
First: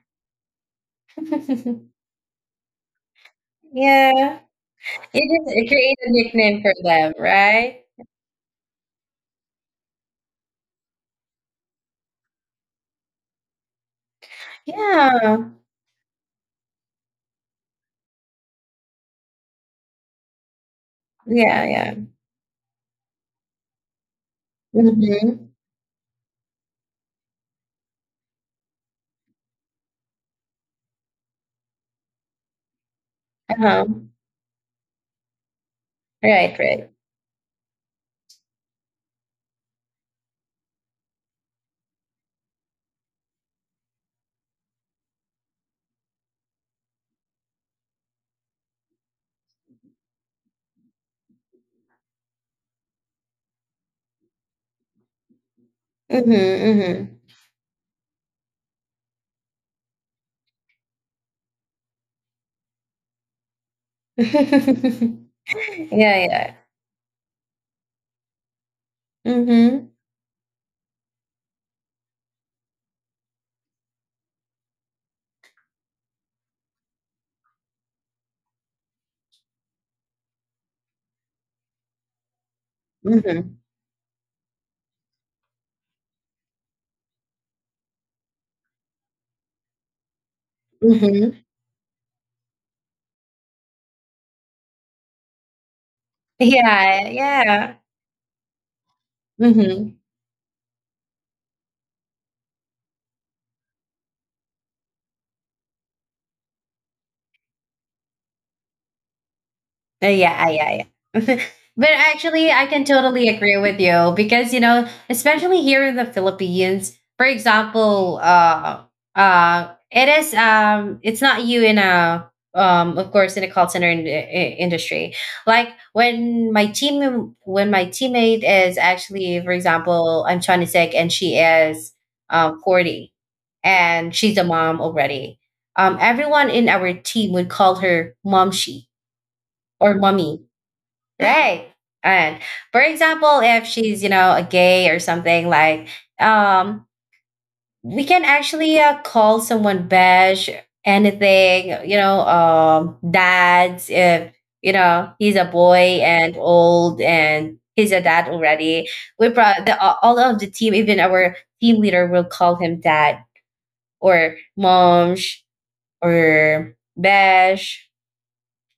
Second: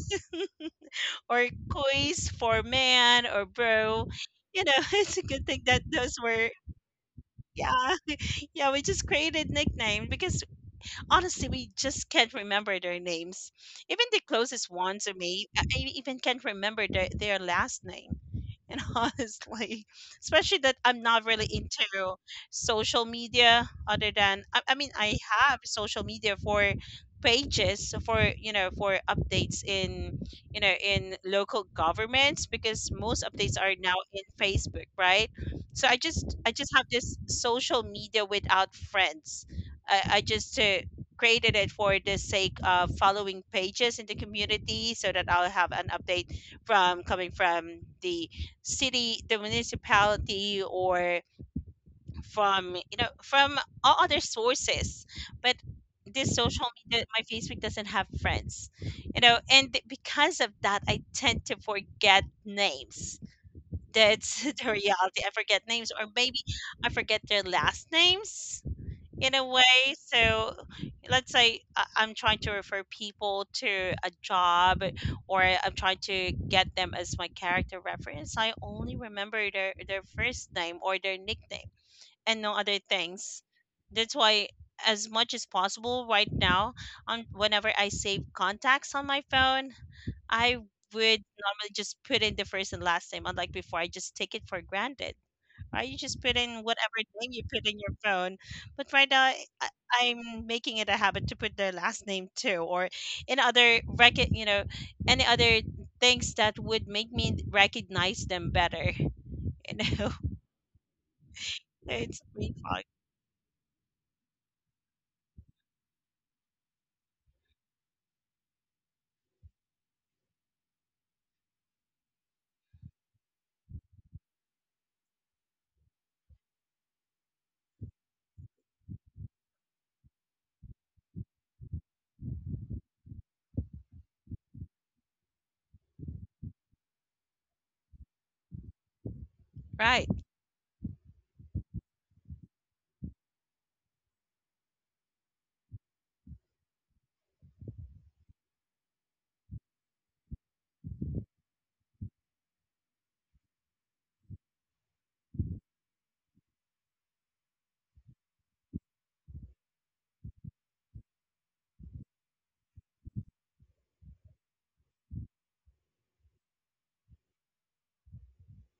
Speaker 2: or coys for man, or bro.
Speaker 1: Yeah.
Speaker 2: You know, it's
Speaker 1: You
Speaker 2: a good thing
Speaker 1: just
Speaker 2: that
Speaker 1: create a
Speaker 2: those were
Speaker 1: nickname for them, right?
Speaker 2: yeah. Yeah, we just created nickname because honestly, we just can't remember their names. Even the closest ones to me,
Speaker 1: Yeah.
Speaker 2: I even can't remember their last name. And honestly, especially that I'm not really
Speaker 1: Yeah, yeah.
Speaker 2: into social media, other than, I mean, I
Speaker 1: Mhm.
Speaker 2: have social media for pages, for you know, for updates in, you know, in local governments, because most updates are
Speaker 1: Uh-huh.
Speaker 2: now in facebook, right? So I
Speaker 1: Right,
Speaker 2: just have
Speaker 1: right.
Speaker 2: this social media without friends. I just created it for the sake of following pages in the community, so that I'll have an update from, coming from the city, the municipality, or from, you know, from all other sources. But
Speaker 1: Mhm,
Speaker 2: this social media,
Speaker 1: mhm.
Speaker 2: my Facebook doesn't have friends, you know, and because of that, I tend to forget names. That's the reality. I forget names, or
Speaker 1: Yeah,
Speaker 2: maybe
Speaker 1: yeah.
Speaker 2: I forget their last names in a
Speaker 1: Mhm.
Speaker 2: way. So let's say I'm trying to refer people to a job, or I'm trying to get them as my character reference. I only remember their first name or their nickname, and no other things.
Speaker 1: Mhm.
Speaker 2: That's why, as much as possible right now, on whenever I save contacts on my phone, I would
Speaker 1: Mhm.
Speaker 2: normally just put in the first and last name, unlike before, I just take it for granted, right? You just put in whatever
Speaker 1: Yeah,
Speaker 2: name you put
Speaker 1: yeah.
Speaker 2: in your phone. But right now, I-
Speaker 1: Mhm.
Speaker 2: am making it a habit to put their last name too, or in other record, you know, any other things that would make me recognize them better. You know,
Speaker 1: Yeah, yeah, yeah. But
Speaker 2: it's
Speaker 1: actually,
Speaker 2: really
Speaker 1: I
Speaker 2: fun.
Speaker 1: can totally agree with you because, you know, especially here in the Philippines, for example, it is, it's not you in a, of course, in a call center in, industry. Like when my team, when my teammate is actually, for example, I'm 26, and she is 40, and she's a mom already. Everyone in our team would call her mom, she or
Speaker 2: Right.
Speaker 1: mommy. Right. And, for example, if she's, you know, a gay or something, like, um, we can actually call someone beige, anything, you know, dads, if, you know, he's a boy and old and he's a dad already. We brought the, all of the team, even our team leader, will call him dad or momsh or beige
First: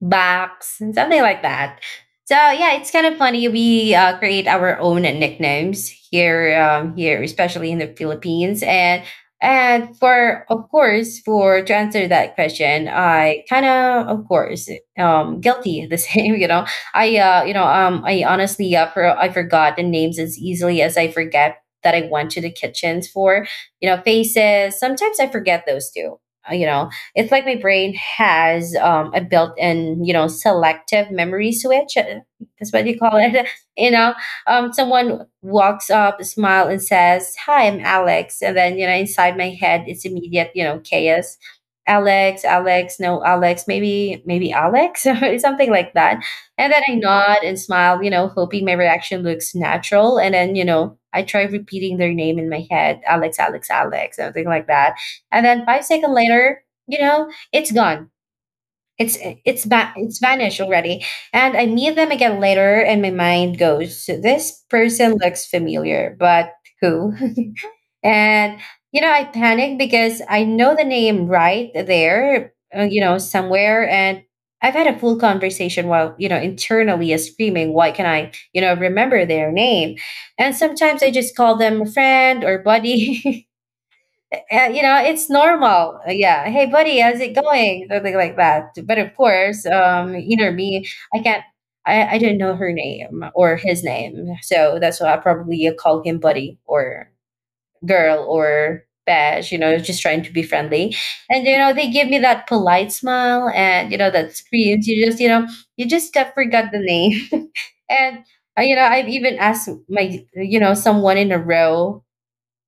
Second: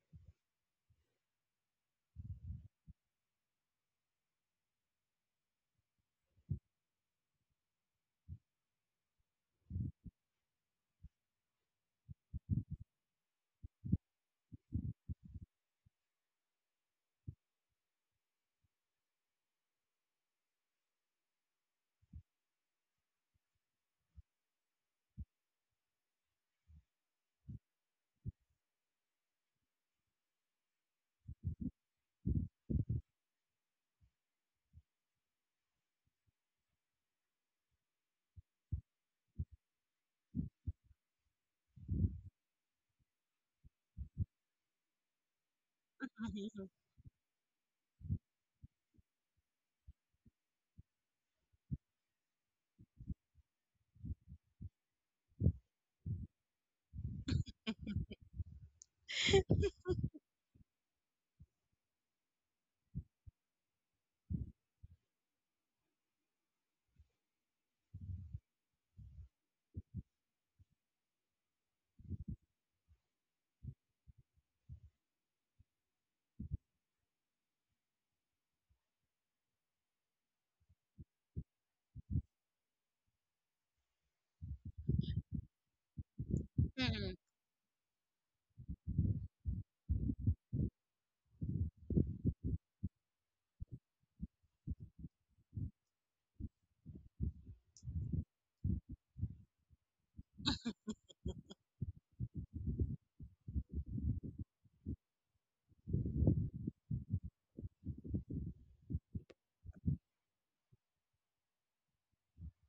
Speaker 1: box, and something like that. So yeah, it's kind of funny. We create our own nicknames here, here, especially in the Philippines. And for of course, for to answer that question, I kind of course, guilty the same. You know, I honestly, I forgot the names as easily as I forget that I went to the kitchens for. You know, faces. Sometimes I forget those too. You know, it's like my brain has, a built-in, you know, selective memory switch, that's what you call it. You know, someone walks up, smile, and says, "Hi, I'm Alex," and then, you know, inside my head, it's immediate, you know, chaos. Alex, Alex, no, Alex, maybe Alex, or something like that.
Speaker 2: Mm-hmm.
Speaker 1: And then I nod and smile, you know, hoping my reaction looks natural, and then, you know, I try repeating their name in my head, Alex, Alex, Alex, something like that. And then 5 seconds later, you know, it's gone. it's it's vanished already. And I meet them again later and my mind goes, "So this person looks familiar, but who?" And you know, I panic because I know the name right there, you know, somewhere. And I've had a full conversation while, you know, internally is screaming, why can I, you know, remember their name. And sometimes I just call them a friend or buddy. You know, it's normal. Yeah. Hey,
Speaker 2: Mm-hmm.
Speaker 1: buddy,
Speaker 2: Mm-hmm.
Speaker 1: how's it going? Something like that. But of course, you know me, I can't. I don't know her name or his name, so that's why I probably call him buddy, or girl, or bash. You know, just trying to be friendly, and you know, they give me that polite smile, and you know, that screams, you just, you know, you just got, forgot the name, and you know, I've even asked my, you know, someone in a row,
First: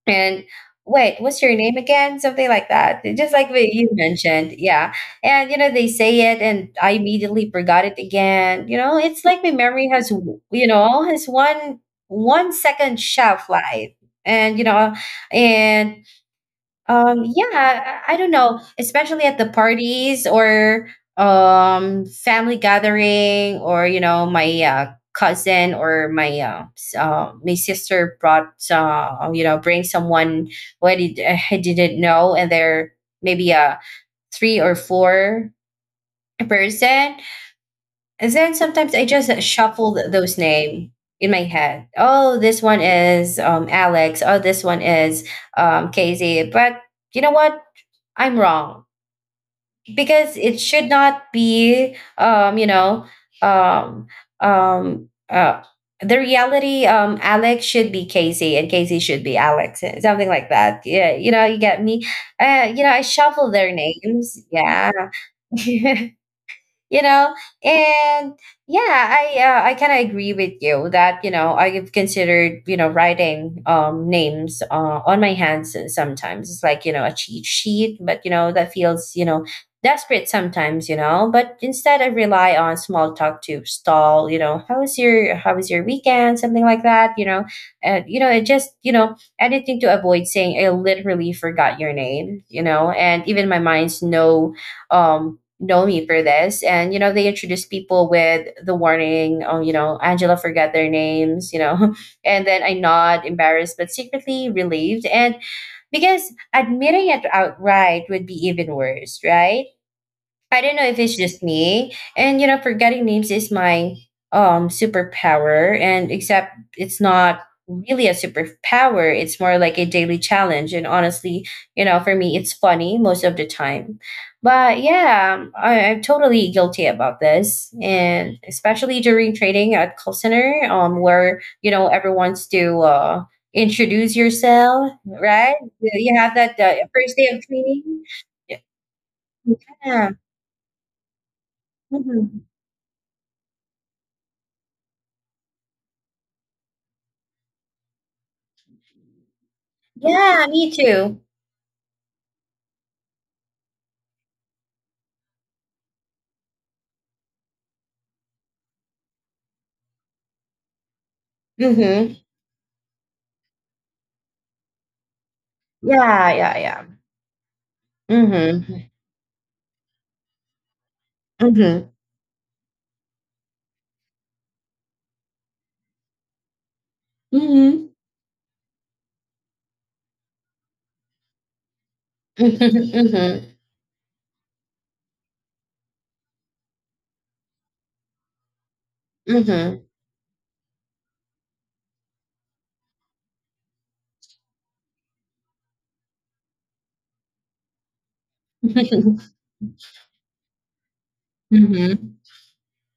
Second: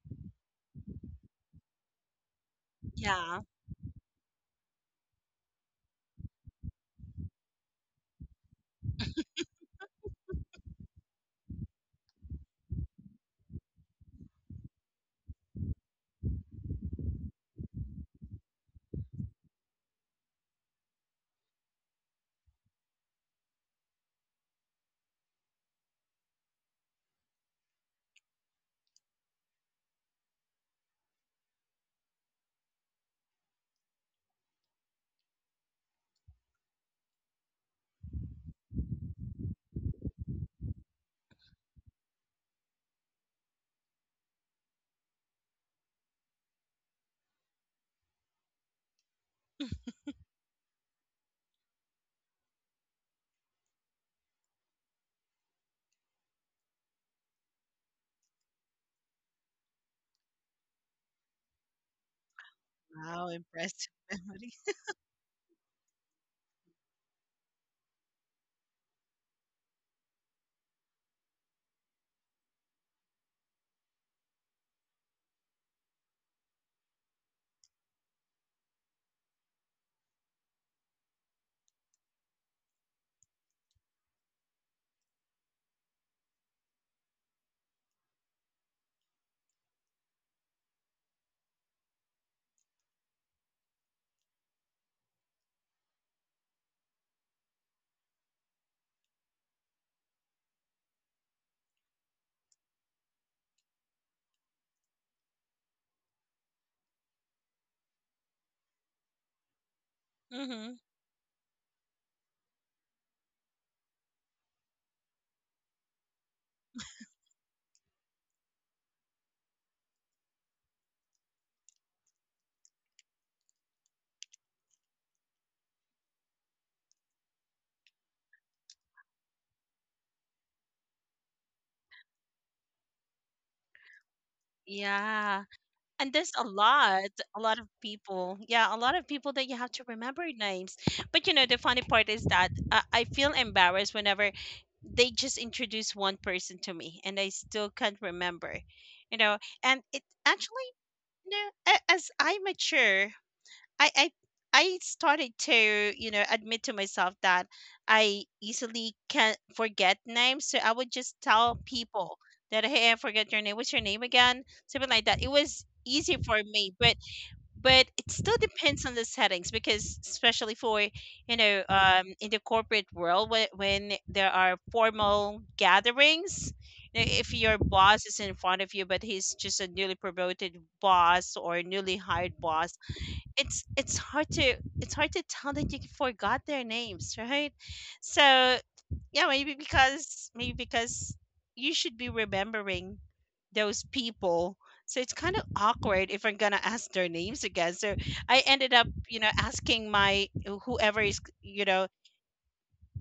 Speaker 1: and, "Wait, what's your name again?" Something like that, just
Speaker 2: Yeah.
Speaker 1: like what you mentioned, yeah. And, you know, they say it, and I immediately forgot it again, you know? It's like my memory has w you know, has one-second shelf life, and, you know, and yeah, I don't know, especially at the parties, or family gathering, or you know, my cousin, or my my sister brought, you know, bring someone, what I didn't know, and they're maybe, three or four person. And then sometimes I just shuffle those name in my head. Oh, this one is Alex. Oh, this one is Casey. But you know what? I'm wrong, because it should not be, you know, um, um, uh, the reality. Alex should be Casey, and Casey should be Alex, eh, something like that. Yeah, you know, you get me. You know, I
Speaker 2: Wow,
Speaker 1: shuffle their
Speaker 2: impressive.
Speaker 1: names. Yeah, you know, and yeah, I kind of agree with you that, you know, I've considered, you know, writing names on my hands. Sometimes it's like, you know, a cheat sheet, but you know, that feels, you know, desperate sometimes, you know. But instead, I rely on small talk to stall. You know, how was your weekend, something like that, you know. And you know, it just, you know, anything to avoid saying, I literally forgot your name, you know. And even my mind's no um know me for this. And, you know, they introduce people with the warning, "Oh, you know, Angela forgot their names," you know. And then I nod, embarrassed, but secretly relieved. And because admitting it outright would be even worse, right?
Speaker 2: Memories.
Speaker 1: I don't know
Speaker 2: Hmm.
Speaker 1: if it's just me. And you know, forgetting names is my superpower, and except it's not really a superpower. It's more like a daily challenge, and honestly, you know, for me, it's funny most of the time. But yeah, I'm totally guilty about this. And especially during training at call center, where, you know, everyone's to introduce yourself,
Speaker 2: Yeah.
Speaker 1: right? You
Speaker 2: And
Speaker 1: you
Speaker 2: there's
Speaker 1: have that first day
Speaker 2: a
Speaker 1: of
Speaker 2: lot of
Speaker 1: training.
Speaker 2: people yeah a lot of people that you have to
Speaker 1: Yeah.
Speaker 2: remember names. But you know, the funny part is
Speaker 1: Mhm.
Speaker 2: that I feel embarrassed whenever they just introduce one person to me and I still can't remember you know and it
Speaker 1: Yeah, me
Speaker 2: actually,
Speaker 1: too.
Speaker 2: you know, as I mature, I I started to, you know, admit to myself that I easily can forget names. So I would just tell
Speaker 1: Mhm.
Speaker 2: people that hey, I forget your name. What's your name again? Something like that. It was easy
Speaker 1: Yeah,
Speaker 2: for
Speaker 1: yeah,
Speaker 2: me,
Speaker 1: yeah.
Speaker 2: but it still depends
Speaker 1: Mhm.
Speaker 2: on the settings because especially for
Speaker 1: Mhm.
Speaker 2: in the corporate world, when there are formal gatherings. You know, if your
Speaker 1: Mhm.
Speaker 2: boss is in front of you but he's just a newly promoted boss or newly hired boss,
Speaker 1: Mhm.
Speaker 2: it's hard to tell that you forgot their names, right? So yeah, maybe
Speaker 1: Mhm.
Speaker 2: because maybe because you should be remembering those people, so it's kind of awkward if I'm gonna ask their names again. So I ended up, you
Speaker 1: Mhm.
Speaker 2: know, asking my, whoever is, you know,
Speaker 1: Mhm.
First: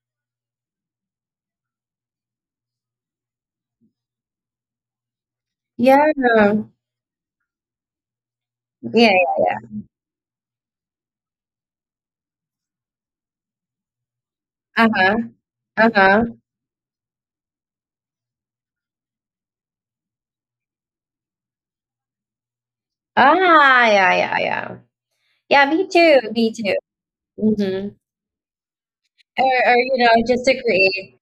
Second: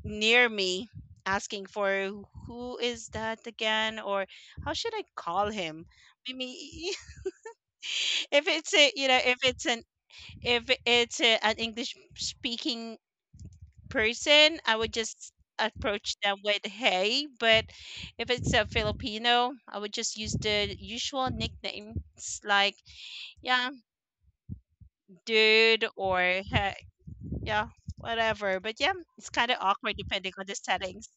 Speaker 2: near me, asking for who is that again, or how should I call him,
Speaker 1: Yeah.
Speaker 2: maybe. If it's a, you know,
Speaker 1: Yeah.
Speaker 2: if it's a, an English speaking person, I would
Speaker 1: Uh-huh.
Speaker 2: just approach
Speaker 1: Uh-huh.
Speaker 2: them with hey. But if it's a Filipino, I would just use the usual nicknames like,
Speaker 1: Ah,
Speaker 2: yeah,
Speaker 1: yeah, yeah, yeah. Yeah, me
Speaker 2: dude,
Speaker 1: too.
Speaker 2: or
Speaker 1: Me too.
Speaker 2: hey, yeah,
Speaker 1: Mhm.
Speaker 2: whatever. But yeah, it's
Speaker 1: Or,
Speaker 2: kind of
Speaker 1: or you
Speaker 2: awkward
Speaker 1: know,
Speaker 2: depending
Speaker 1: just
Speaker 2: on the
Speaker 1: to
Speaker 2: settings.
Speaker 1: create,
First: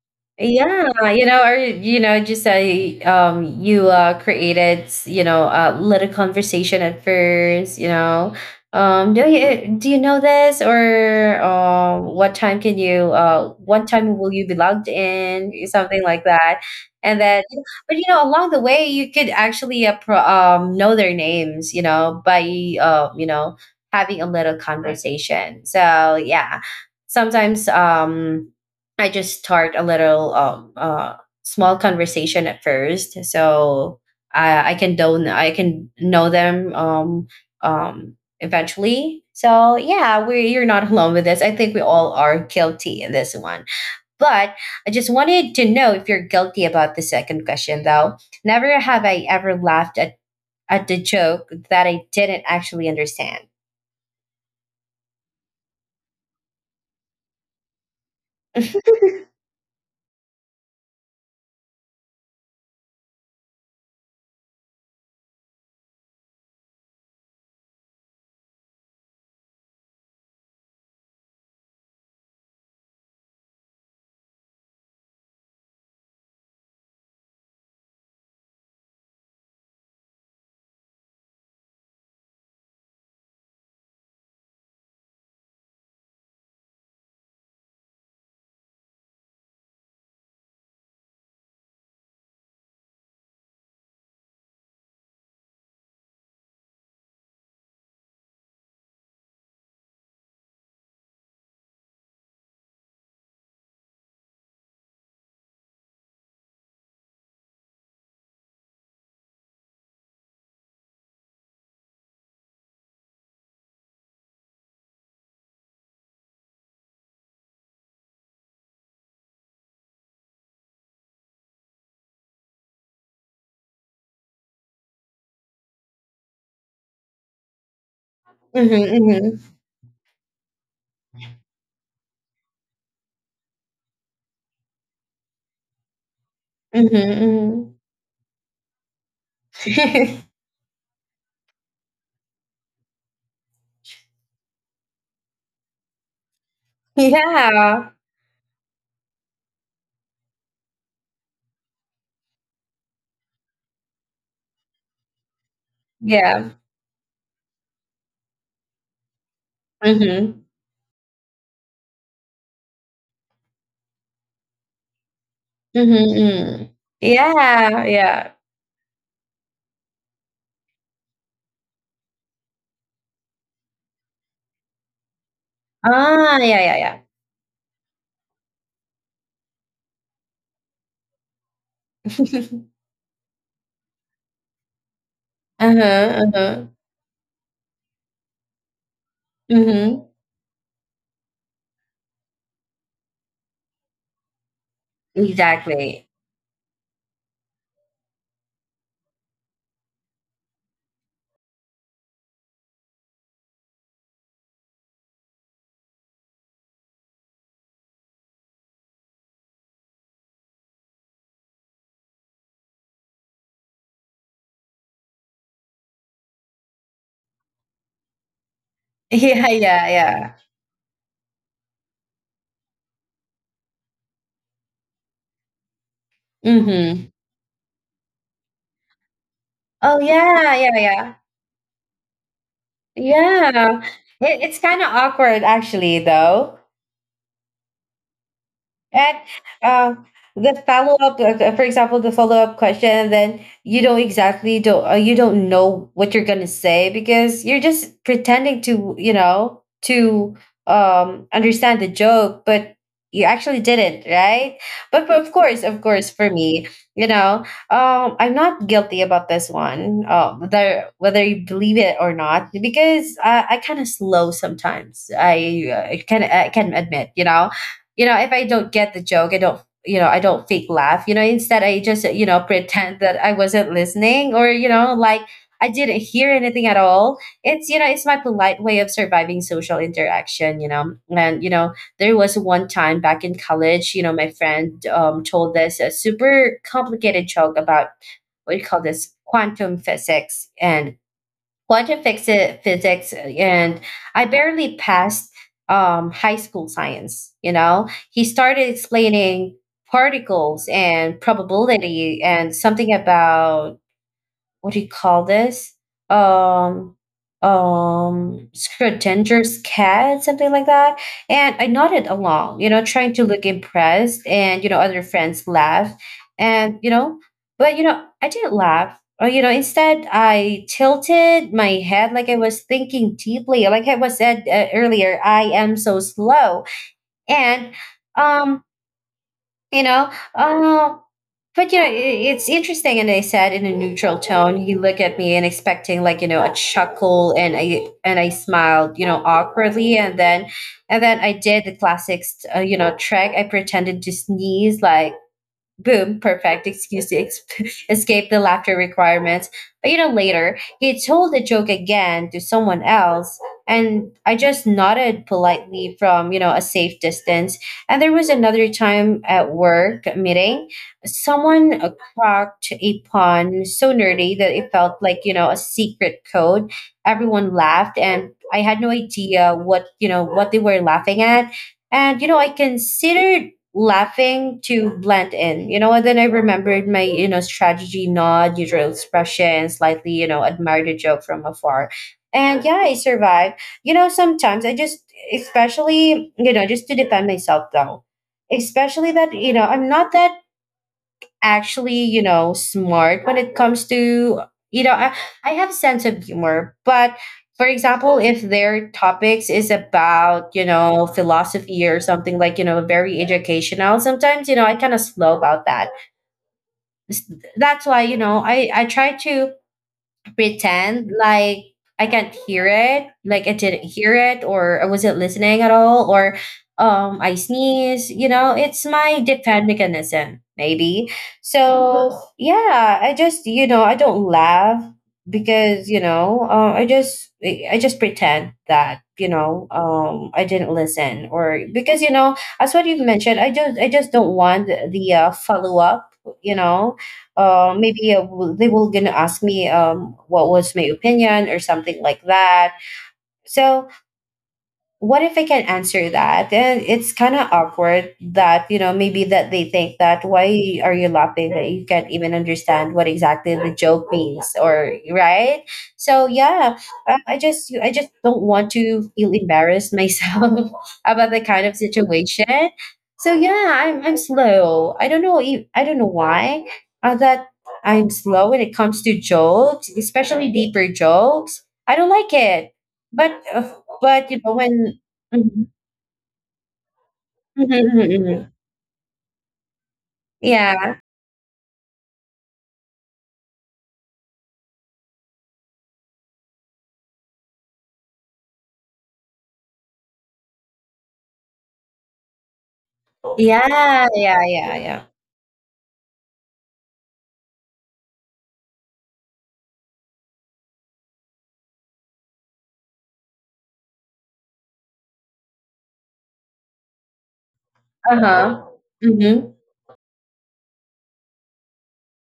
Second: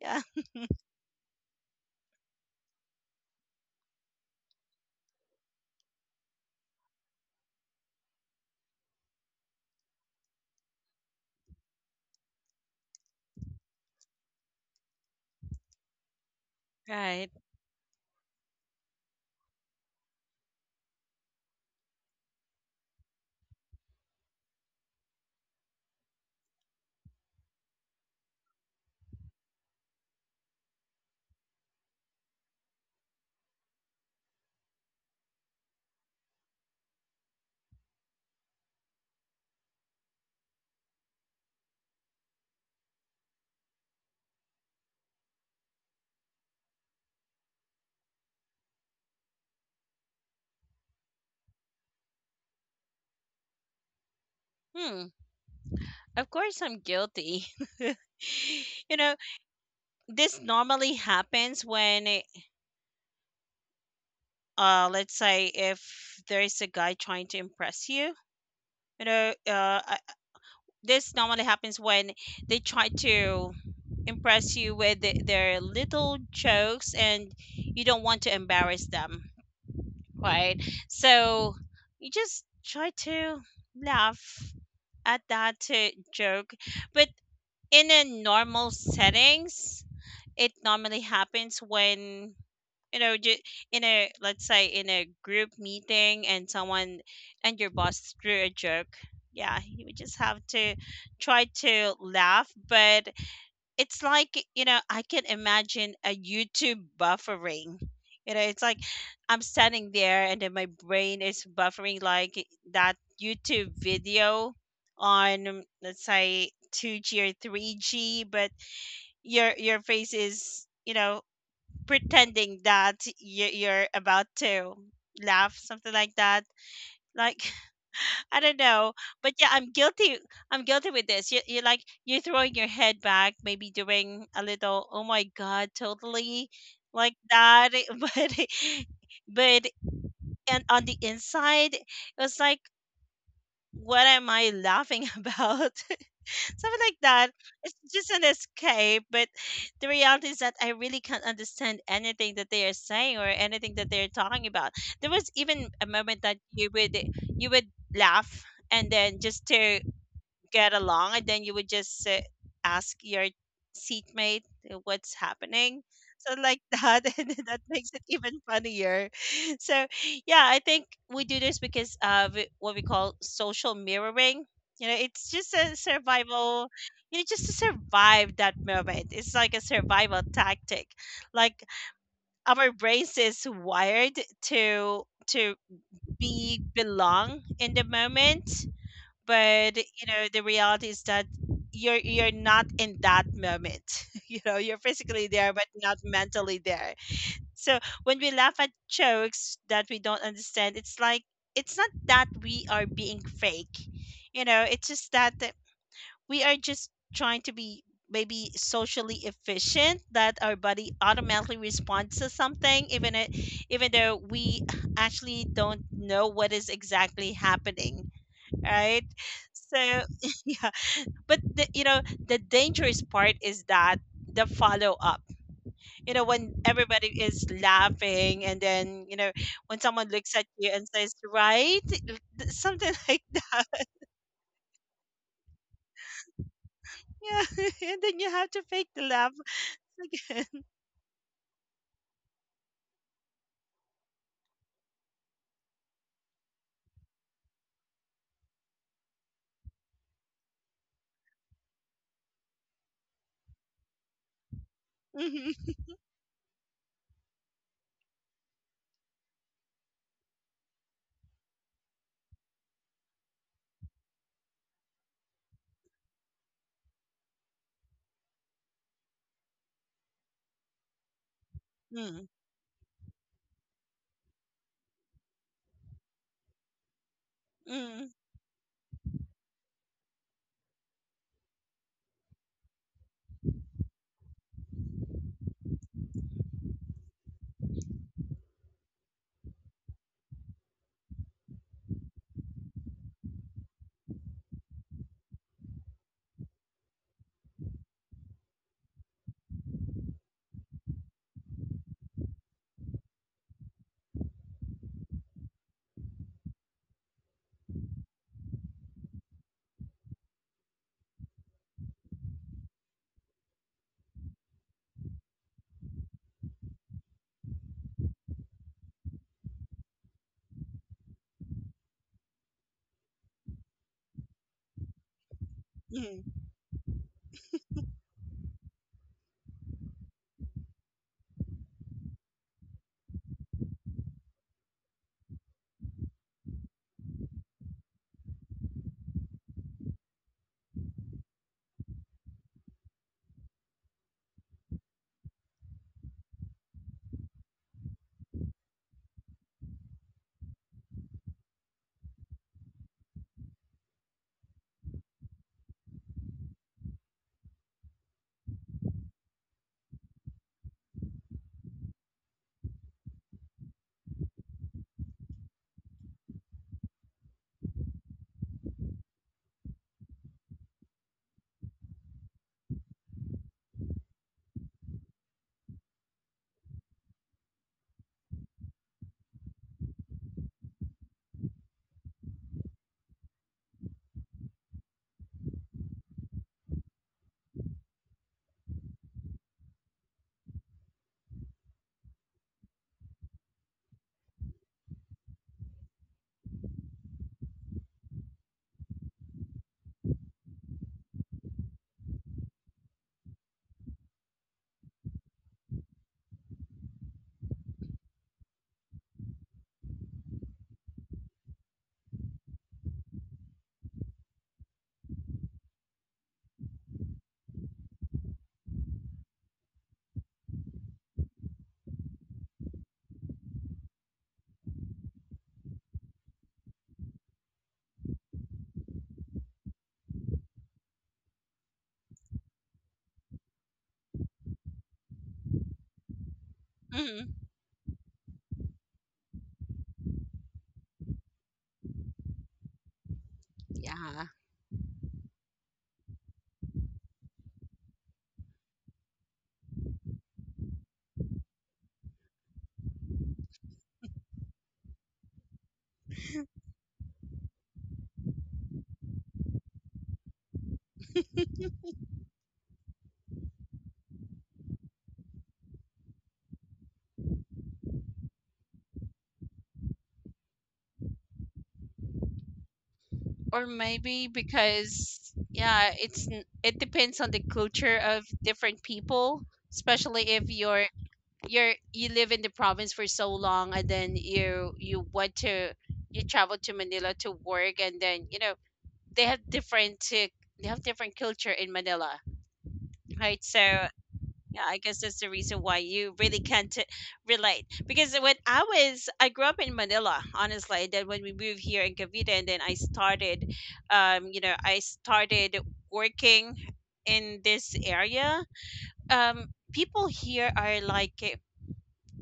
Speaker 2: Yeah,
Speaker 1: yeah, you know, or you know, just say, you created, you know, a little conversation at first, you know, do you know this, or what time will you be logged in, something like that, and
Speaker 2: right.
Speaker 1: then, but you know, along the way, you could actually know their names, you know, by you know, having a little conversation. So yeah, sometimes I just start a little small conversation at first, so I can know them eventually. So yeah, we you're not alone with this. I think we all are guilty in this one. But I just wanted to know if you're guilty about the second question though. Never have I ever laughed at the joke that I didn't actually understand.
Speaker 2: Hmm. Of course, I'm guilty.
Speaker 1: hmm
Speaker 2: You know, this normally happens when, let's say, if there is a guy trying to impress you, you know uh, I- this normally happens when they try to impress you with the, their little jokes and you don't want to embarrass them, right? So you just try to laugh at that joke. But in a normal settings, it normally happens when, you know, in a, let's say in a group meeting, and someone and your boss threw a joke. Yeah, you would just have to try to laugh, but it's like, you know, I can imagine a YouTube buffering. You know, it's like I'm standing there and then my brain is buffering like that YouTube video on, let's say, 2g or 3g, but your face is, you know, pretending that you're about to laugh, something like that. Like, I don't know, but
Speaker 1: hmm
Speaker 2: yeah, I'm guilty. I'm guilty with this. You like you're throwing your head back, maybe doing a little. Oh my god, totally
Speaker 1: hmm
Speaker 2: like that.
Speaker 1: hmm
Speaker 2: But and on the inside, it was like, what am I laughing about? Something like that. It's
Speaker 1: yeah.
Speaker 2: just an escape, but the reality is that I really can't understand anything that they are saying or anything that they're talking about. There was even a moment that
Speaker 1: Yeah.
Speaker 2: you would laugh, and then just to
Speaker 1: Mhm.
Speaker 2: get along, and then you would just ask your seatmate, what's happening.
Speaker 1: Mhm,
Speaker 2: So like
Speaker 1: mm.
Speaker 2: that. And that
Speaker 1: Yeah,
Speaker 2: makes it
Speaker 1: yeah.
Speaker 2: even funnier. So yeah, I think we do this because of what we call social mirroring. You know, it's just a
Speaker 1: Ah, yeah,
Speaker 2: survival.
Speaker 1: yeah, yeah.
Speaker 2: You know, just to survive that moment, it's like a survival tactic. Like, our brains is wired to
Speaker 1: Uh-huh,
Speaker 2: be
Speaker 1: uh-huh.
Speaker 2: belong in the moment. But you
Speaker 1: Mhm.
Speaker 2: know, the reality is that you're not in that moment. You know, you're physically there but not
Speaker 1: Exactly.
Speaker 2: mentally there. So when we laugh at jokes that we don't understand, it's like it's not that we are being fake. You know, it's just that we are just trying to be maybe socially efficient, that our body automatically responds to something even even though we actually don't know what is exactly happening, right?
Speaker 1: Yeah,
Speaker 2: So
Speaker 1: yeah, yeah.
Speaker 2: yeah, but the, you know, the dangerous part is that the follow up. You know, when everybody
Speaker 1: Mhm.
Speaker 2: is laughing, and then you know, when
Speaker 1: Oh,
Speaker 2: someone looks at
Speaker 1: yeah,
Speaker 2: you
Speaker 1: yeah,
Speaker 2: and says,
Speaker 1: yeah.
Speaker 2: "Right," something like
Speaker 1: Yeah.
Speaker 2: that.
Speaker 1: It's kind of awkward, actually, though.
Speaker 2: Yeah, and then you have to fake the
Speaker 1: And
Speaker 2: laugh
Speaker 1: uh, the
Speaker 2: again.
Speaker 1: follow up, for example, the follow up question, and then you don't exactly don't you don't know what you're gonna say because you're just pretending to you know to understand the joke, but you actually didn't, right? But of course, of course, for me, you know, I'm not guilty about this one, whether you believe it or not, because I kind of slow sometimes. I can admit, you know, if I don't get the joke, I don't, I don't fake laugh. You know, instead I
Speaker 2: Mhm.
Speaker 1: just,
Speaker 2: Mm,
Speaker 1: pretend that I wasn't listening, or you know, like I didn't hear anything at all. It's you know it's
Speaker 2: mm,
Speaker 1: my polite way of surviving social interaction. You know, there was one time back in college. You know, my friend, told this a super complicated joke about, what do you call this, quantum physics, and physics, and I barely passed high school science. You know, he started explaining particles and probability and something about, what do you call this? Um, Scrotinger's cat, something like that. And I nodded along, you know, trying to look impressed. And, you know, other friends laughed. And, you know, but, you know, I didn't laugh. Or, you know, instead, I tilted my head like I was thinking deeply. Like I was said earlier, I am so
Speaker 2: mm,
Speaker 1: slow. And, um, you know but you know I- it's interesting, and they said in a neutral tone, he looked at me and expecting, like, you know, a chuckle. And I smiled, you know, awkwardly, and then I did the classic, you know, trick. I pretended to sneeze like, boom, perfect excuse to escape the laughter requirements. But you know, later, he told the joke again to someone else, and I just nodded politely from, you know, a safe distance. And there was another time at work meeting, someone cracked a pun so nerdy that it felt like, you know, a secret code. Everyone laughed, and I had no idea what, you know, what they were laughing at. And, you know, I considered laughing to blend in. You know, and then I remembered my, you know, strategy nod, usual expression, slightly, you know, admired a joke from afar. And yeah, I survived. You know, sometimes especially, you know, just to defend myself though, especially that, you know, I'm not that actually, you know, smart when it comes to, you know, I, I have sense of humor, but for example, if their topics is about, you know, philosophy or something like, you know, very educational, sometimes, you know, I kind of slow about that. S- That's why, you know, I try to pretend like I can't hear it, like I didn't hear it, or I wasn't listening at all, or I sneeze. You know, it's my defend mechanism, maybe. So yeah, I don't laugh because you know I just pretend that, you know, I didn't listen. Or because, you know, as what you've mentioned, I just don't want the follow up. you know
Speaker 2: mm.
Speaker 1: they will gonna ask me, what was my opinion or something like that. So
Speaker 2: Yeah,
Speaker 1: what if I can answer that? And it's kind of awkward that, you know, maybe that they think that why are you laughing, that you can't even understand what exactly the joke means, or right? So yeah, I just don't want to feel embarrassed myself about the kind of situation. So yeah, I'm slow. I don't know why that I'm slow when it comes to jokes, especially deeper jokes. I don't like it, but
Speaker 2: or maybe
Speaker 1: but, you know, when
Speaker 2: because
Speaker 1: mhm,
Speaker 2: yeah, it's it depends on the
Speaker 1: mhm,
Speaker 2: culture
Speaker 1: mhm,
Speaker 2: of
Speaker 1: mhm.
Speaker 2: different people, especially if you're
Speaker 1: Yeah.
Speaker 2: you're you live in the province for so long, and then you went to, you travel to Manila to work, and then you know, they have different uh, they have different culture in Manila, right? So
Speaker 1: Yeah,
Speaker 2: yeah,
Speaker 1: yeah, yeah,
Speaker 2: I guess
Speaker 1: yeah.
Speaker 2: that's the reason why you really can't, relate. Because when I grew up in Manila honestly, and then when we moved here in Cavite, and then I started, you know, I started working in this area,
Speaker 1: Uh-huh.
Speaker 2: um,
Speaker 1: Mhm.
Speaker 2: people here are like,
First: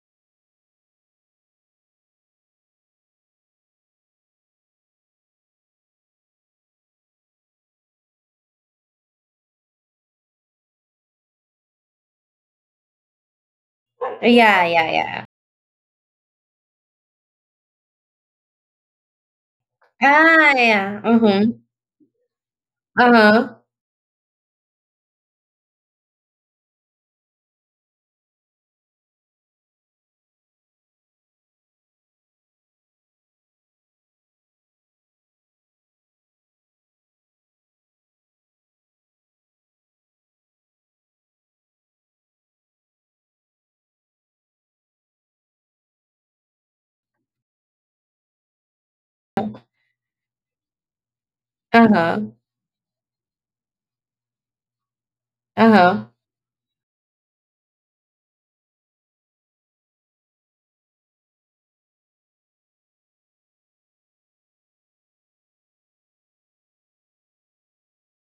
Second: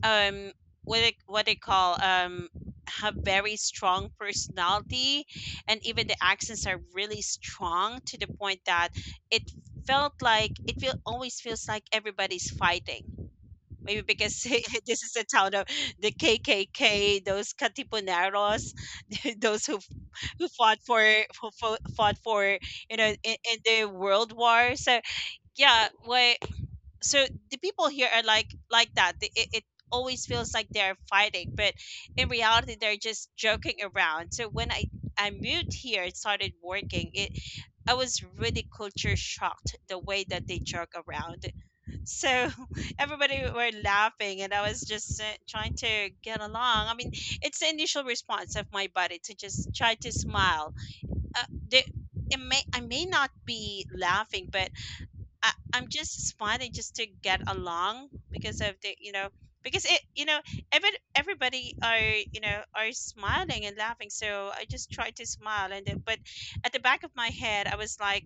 Speaker 2: um, what they call, um, have very strong personality. And even the accents are really strong to the point that it it feel always feels like everybody's fighting, maybe because
Speaker 1: Yeah, yeah,
Speaker 2: this is a
Speaker 1: yeah.
Speaker 2: town of the KKK, those katipuneros, those who
Speaker 1: Ah,
Speaker 2: fought
Speaker 1: yeah.
Speaker 2: for
Speaker 1: Mhm.
Speaker 2: fought for, you know, in
Speaker 1: Uh-huh.
Speaker 2: the world war. So yeah, what, so the people here are like that. It, it always feels like they're fighting, but in reality they're just joking around. So when I moved here and started working, it I was really culture shocked the way that they joke around. So everybody were laughing and I was just trying to get along. I mean, it's the initial response of my body to just try to smile, uh, they,
Speaker 1: Uh-huh.
Speaker 2: it may, I may not be laughing, but I'm
Speaker 1: Uh-huh.
Speaker 2: just smiling just to get along because of the, you know, because it, you know, every everybody are, you know, are smiling and laughing. So I just try to smile, and but at the back of my head I was like,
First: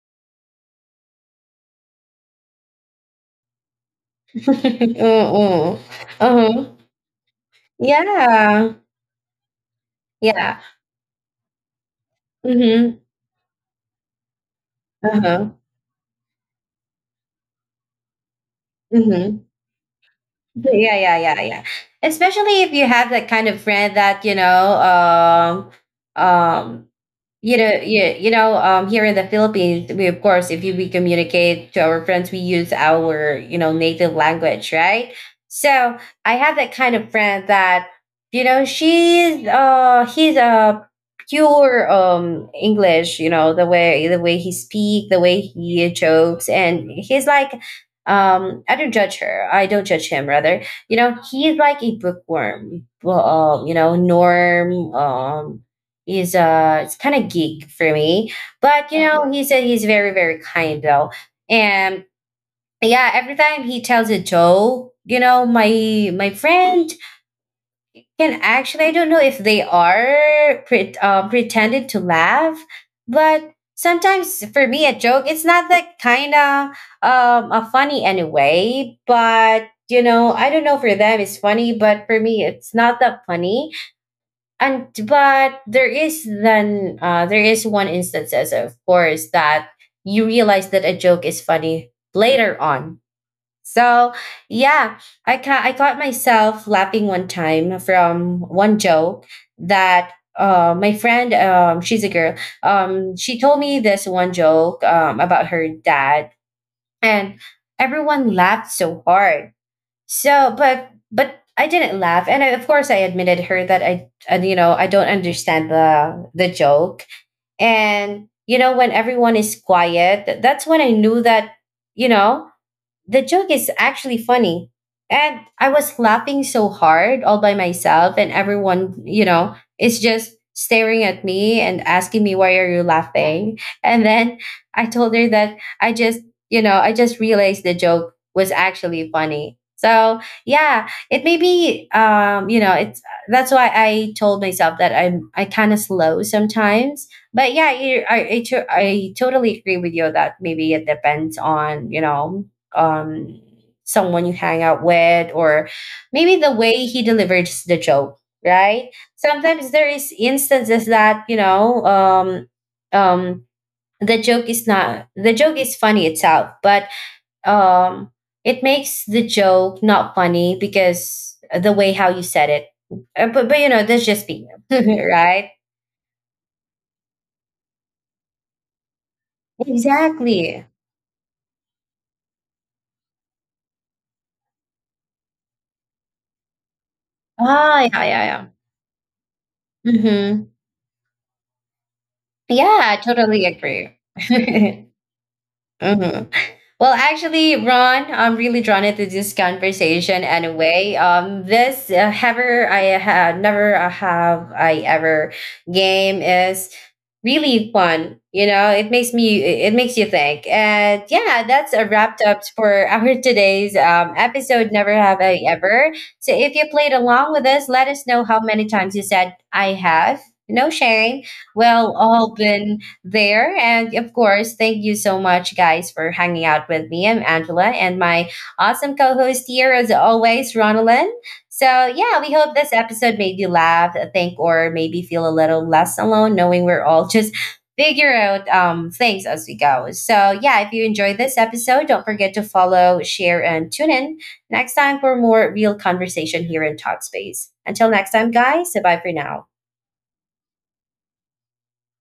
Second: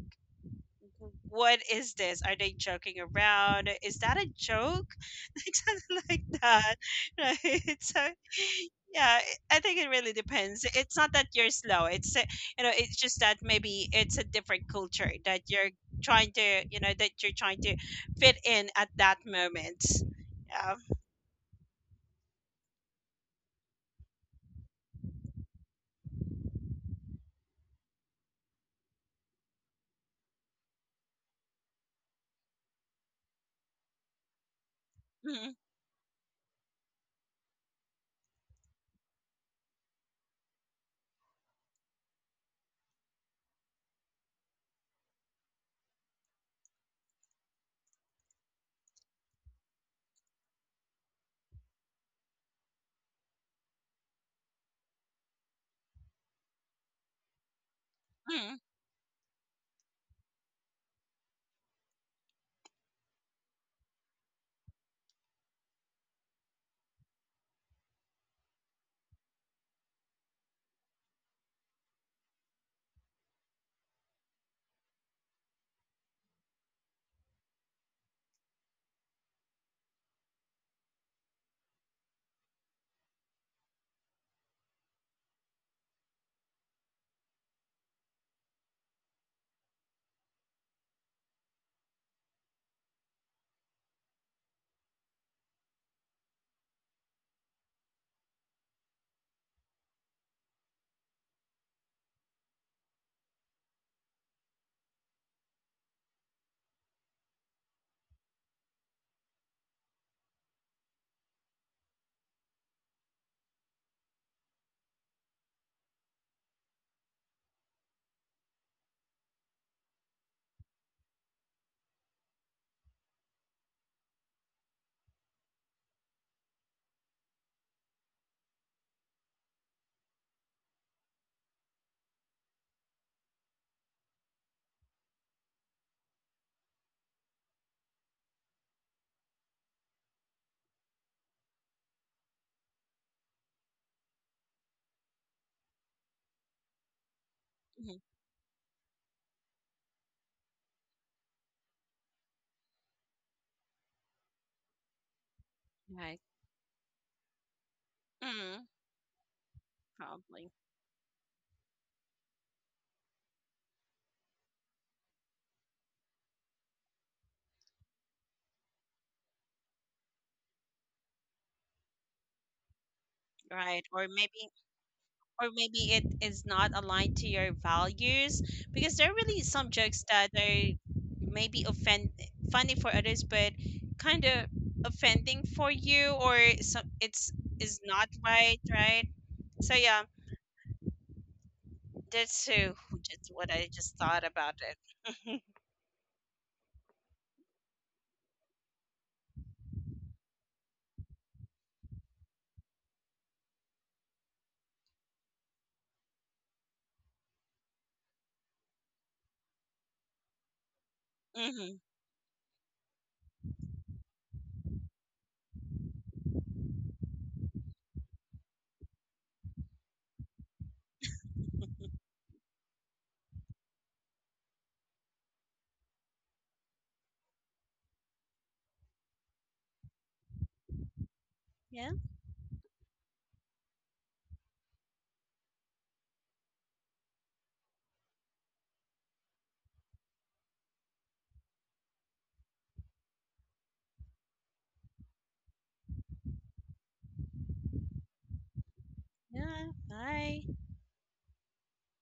Speaker 2: what is this? Are they joking around? Is that a joke? Like
Speaker 1: Mm,
Speaker 2: something like
Speaker 1: uh-huh.
Speaker 2: that, right? So,
Speaker 1: Yeah.
Speaker 2: yeah, I think it really
Speaker 1: Yeah.
Speaker 2: depends. It's not that you're slow. It's you know, it's
Speaker 1: Mhm.
Speaker 2: just that maybe it's a different culture that
Speaker 1: Uh-huh.
Speaker 2: you're trying to, you know, that you're trying to fit in at that
Speaker 1: Mhm.
Speaker 2: moment. Yeah.
Speaker 1: Yeah, yeah, yeah, yeah. Especially if you have that kind of friend that, um you know, here in the Philippines, we, of course, if you, we communicate to our friends, we use our, you know, native language, right?
Speaker 2: Mhm,
Speaker 1: So I have that kind of friend that, you know, she's he's a pure English. You know, the way he speak, the way he jokes, and he's like, I don't judge her, I don't judge him rather. You know, he's like a bookworm. Well you know norm Is, it's kind of geek for me,
Speaker 2: mhm,
Speaker 1: but you know, he said he's very, very kind though. And yeah, every time he tells a joke, you know, my friend can actually, I don't know if they are pretended to laugh. But sometimes for me, a joke, it's not that kind of a funny anyway. But you know, I don't know, for them it's funny, but for me it's not that funny. And but there is then There is one instances, of course, that you realize that a joke is funny later on. So yeah, I caught myself laughing one time from one joke that, my friend, she's a girl, she told me this one joke, about her dad. And everyone laughed so hard. So, but I didn't laugh, and of course I admitted her that I, and you know, I don't understand the joke. And you know, when everyone is quiet, that's when I knew that, you know, the joke is actually funny. And I was laughing so hard all by myself, and everyone, you know, is just staring at me and asking me, "Why are you laughing?" And then I told her that I just, you know, I just realized the joke was actually funny. So yeah, it may be, you know, it's, that's why I told myself that I kind of slow sometimes. But yeah,
Speaker 2: mhm.
Speaker 1: you I, to- I totally agree with you that maybe it depends on, you know, um someone you hang out with, or
Speaker 2: Right.
Speaker 1: maybe the way he delivers the joke,
Speaker 2: Mhm.
Speaker 1: right? Sometimes there is
Speaker 2: Probably.
Speaker 1: instances that, you know um the joke is not the joke is funny itself, but um it makes the joke not funny because the way how you said it. But you
Speaker 2: Right.
Speaker 1: know, that's
Speaker 2: Or
Speaker 1: just
Speaker 2: maybe.
Speaker 1: me.
Speaker 2: Or
Speaker 1: Right,
Speaker 2: maybe it is not aligned to your values, because there are really some jokes that
Speaker 1: exactly.
Speaker 2: are maybe offend, funny for others but kind of offending for you, or some it's is
Speaker 1: Ah, yeah,
Speaker 2: not
Speaker 1: yeah, yeah.
Speaker 2: right, right? So yeah,
Speaker 1: Mm-hmm.
Speaker 2: that's who,
Speaker 1: Yeah, I
Speaker 2: just
Speaker 1: totally
Speaker 2: what I just
Speaker 1: agree.
Speaker 2: thought about it.
Speaker 1: Hmm. Well, actually, Ron, I'm really drawn into this conversation anyway. This ever I have never have I ever game is really fun. You know, it makes you think. And yeah, that's
Speaker 2: Hmm.
Speaker 1: a wrapped up for our today's episode. Never have I ever. So if you played along with us, let us know how many times you said I have. No shame. Well, all been there. And of course, thank you so much, guys, for hanging out with me. I'm Angela, and my awesome co host here, as always, Ronalyn. So,
Speaker 2: Yeah,
Speaker 1: yeah, we hope this episode made you laugh, think, or maybe feel a little less alone, knowing we're all just figure out things as we go. So, yeah, if you enjoyed this episode, don't forget to follow, share, and tune in next time for more real conversation here in Talkspace. Until next time, guys, bye for now.
Speaker 2: yeah, bye.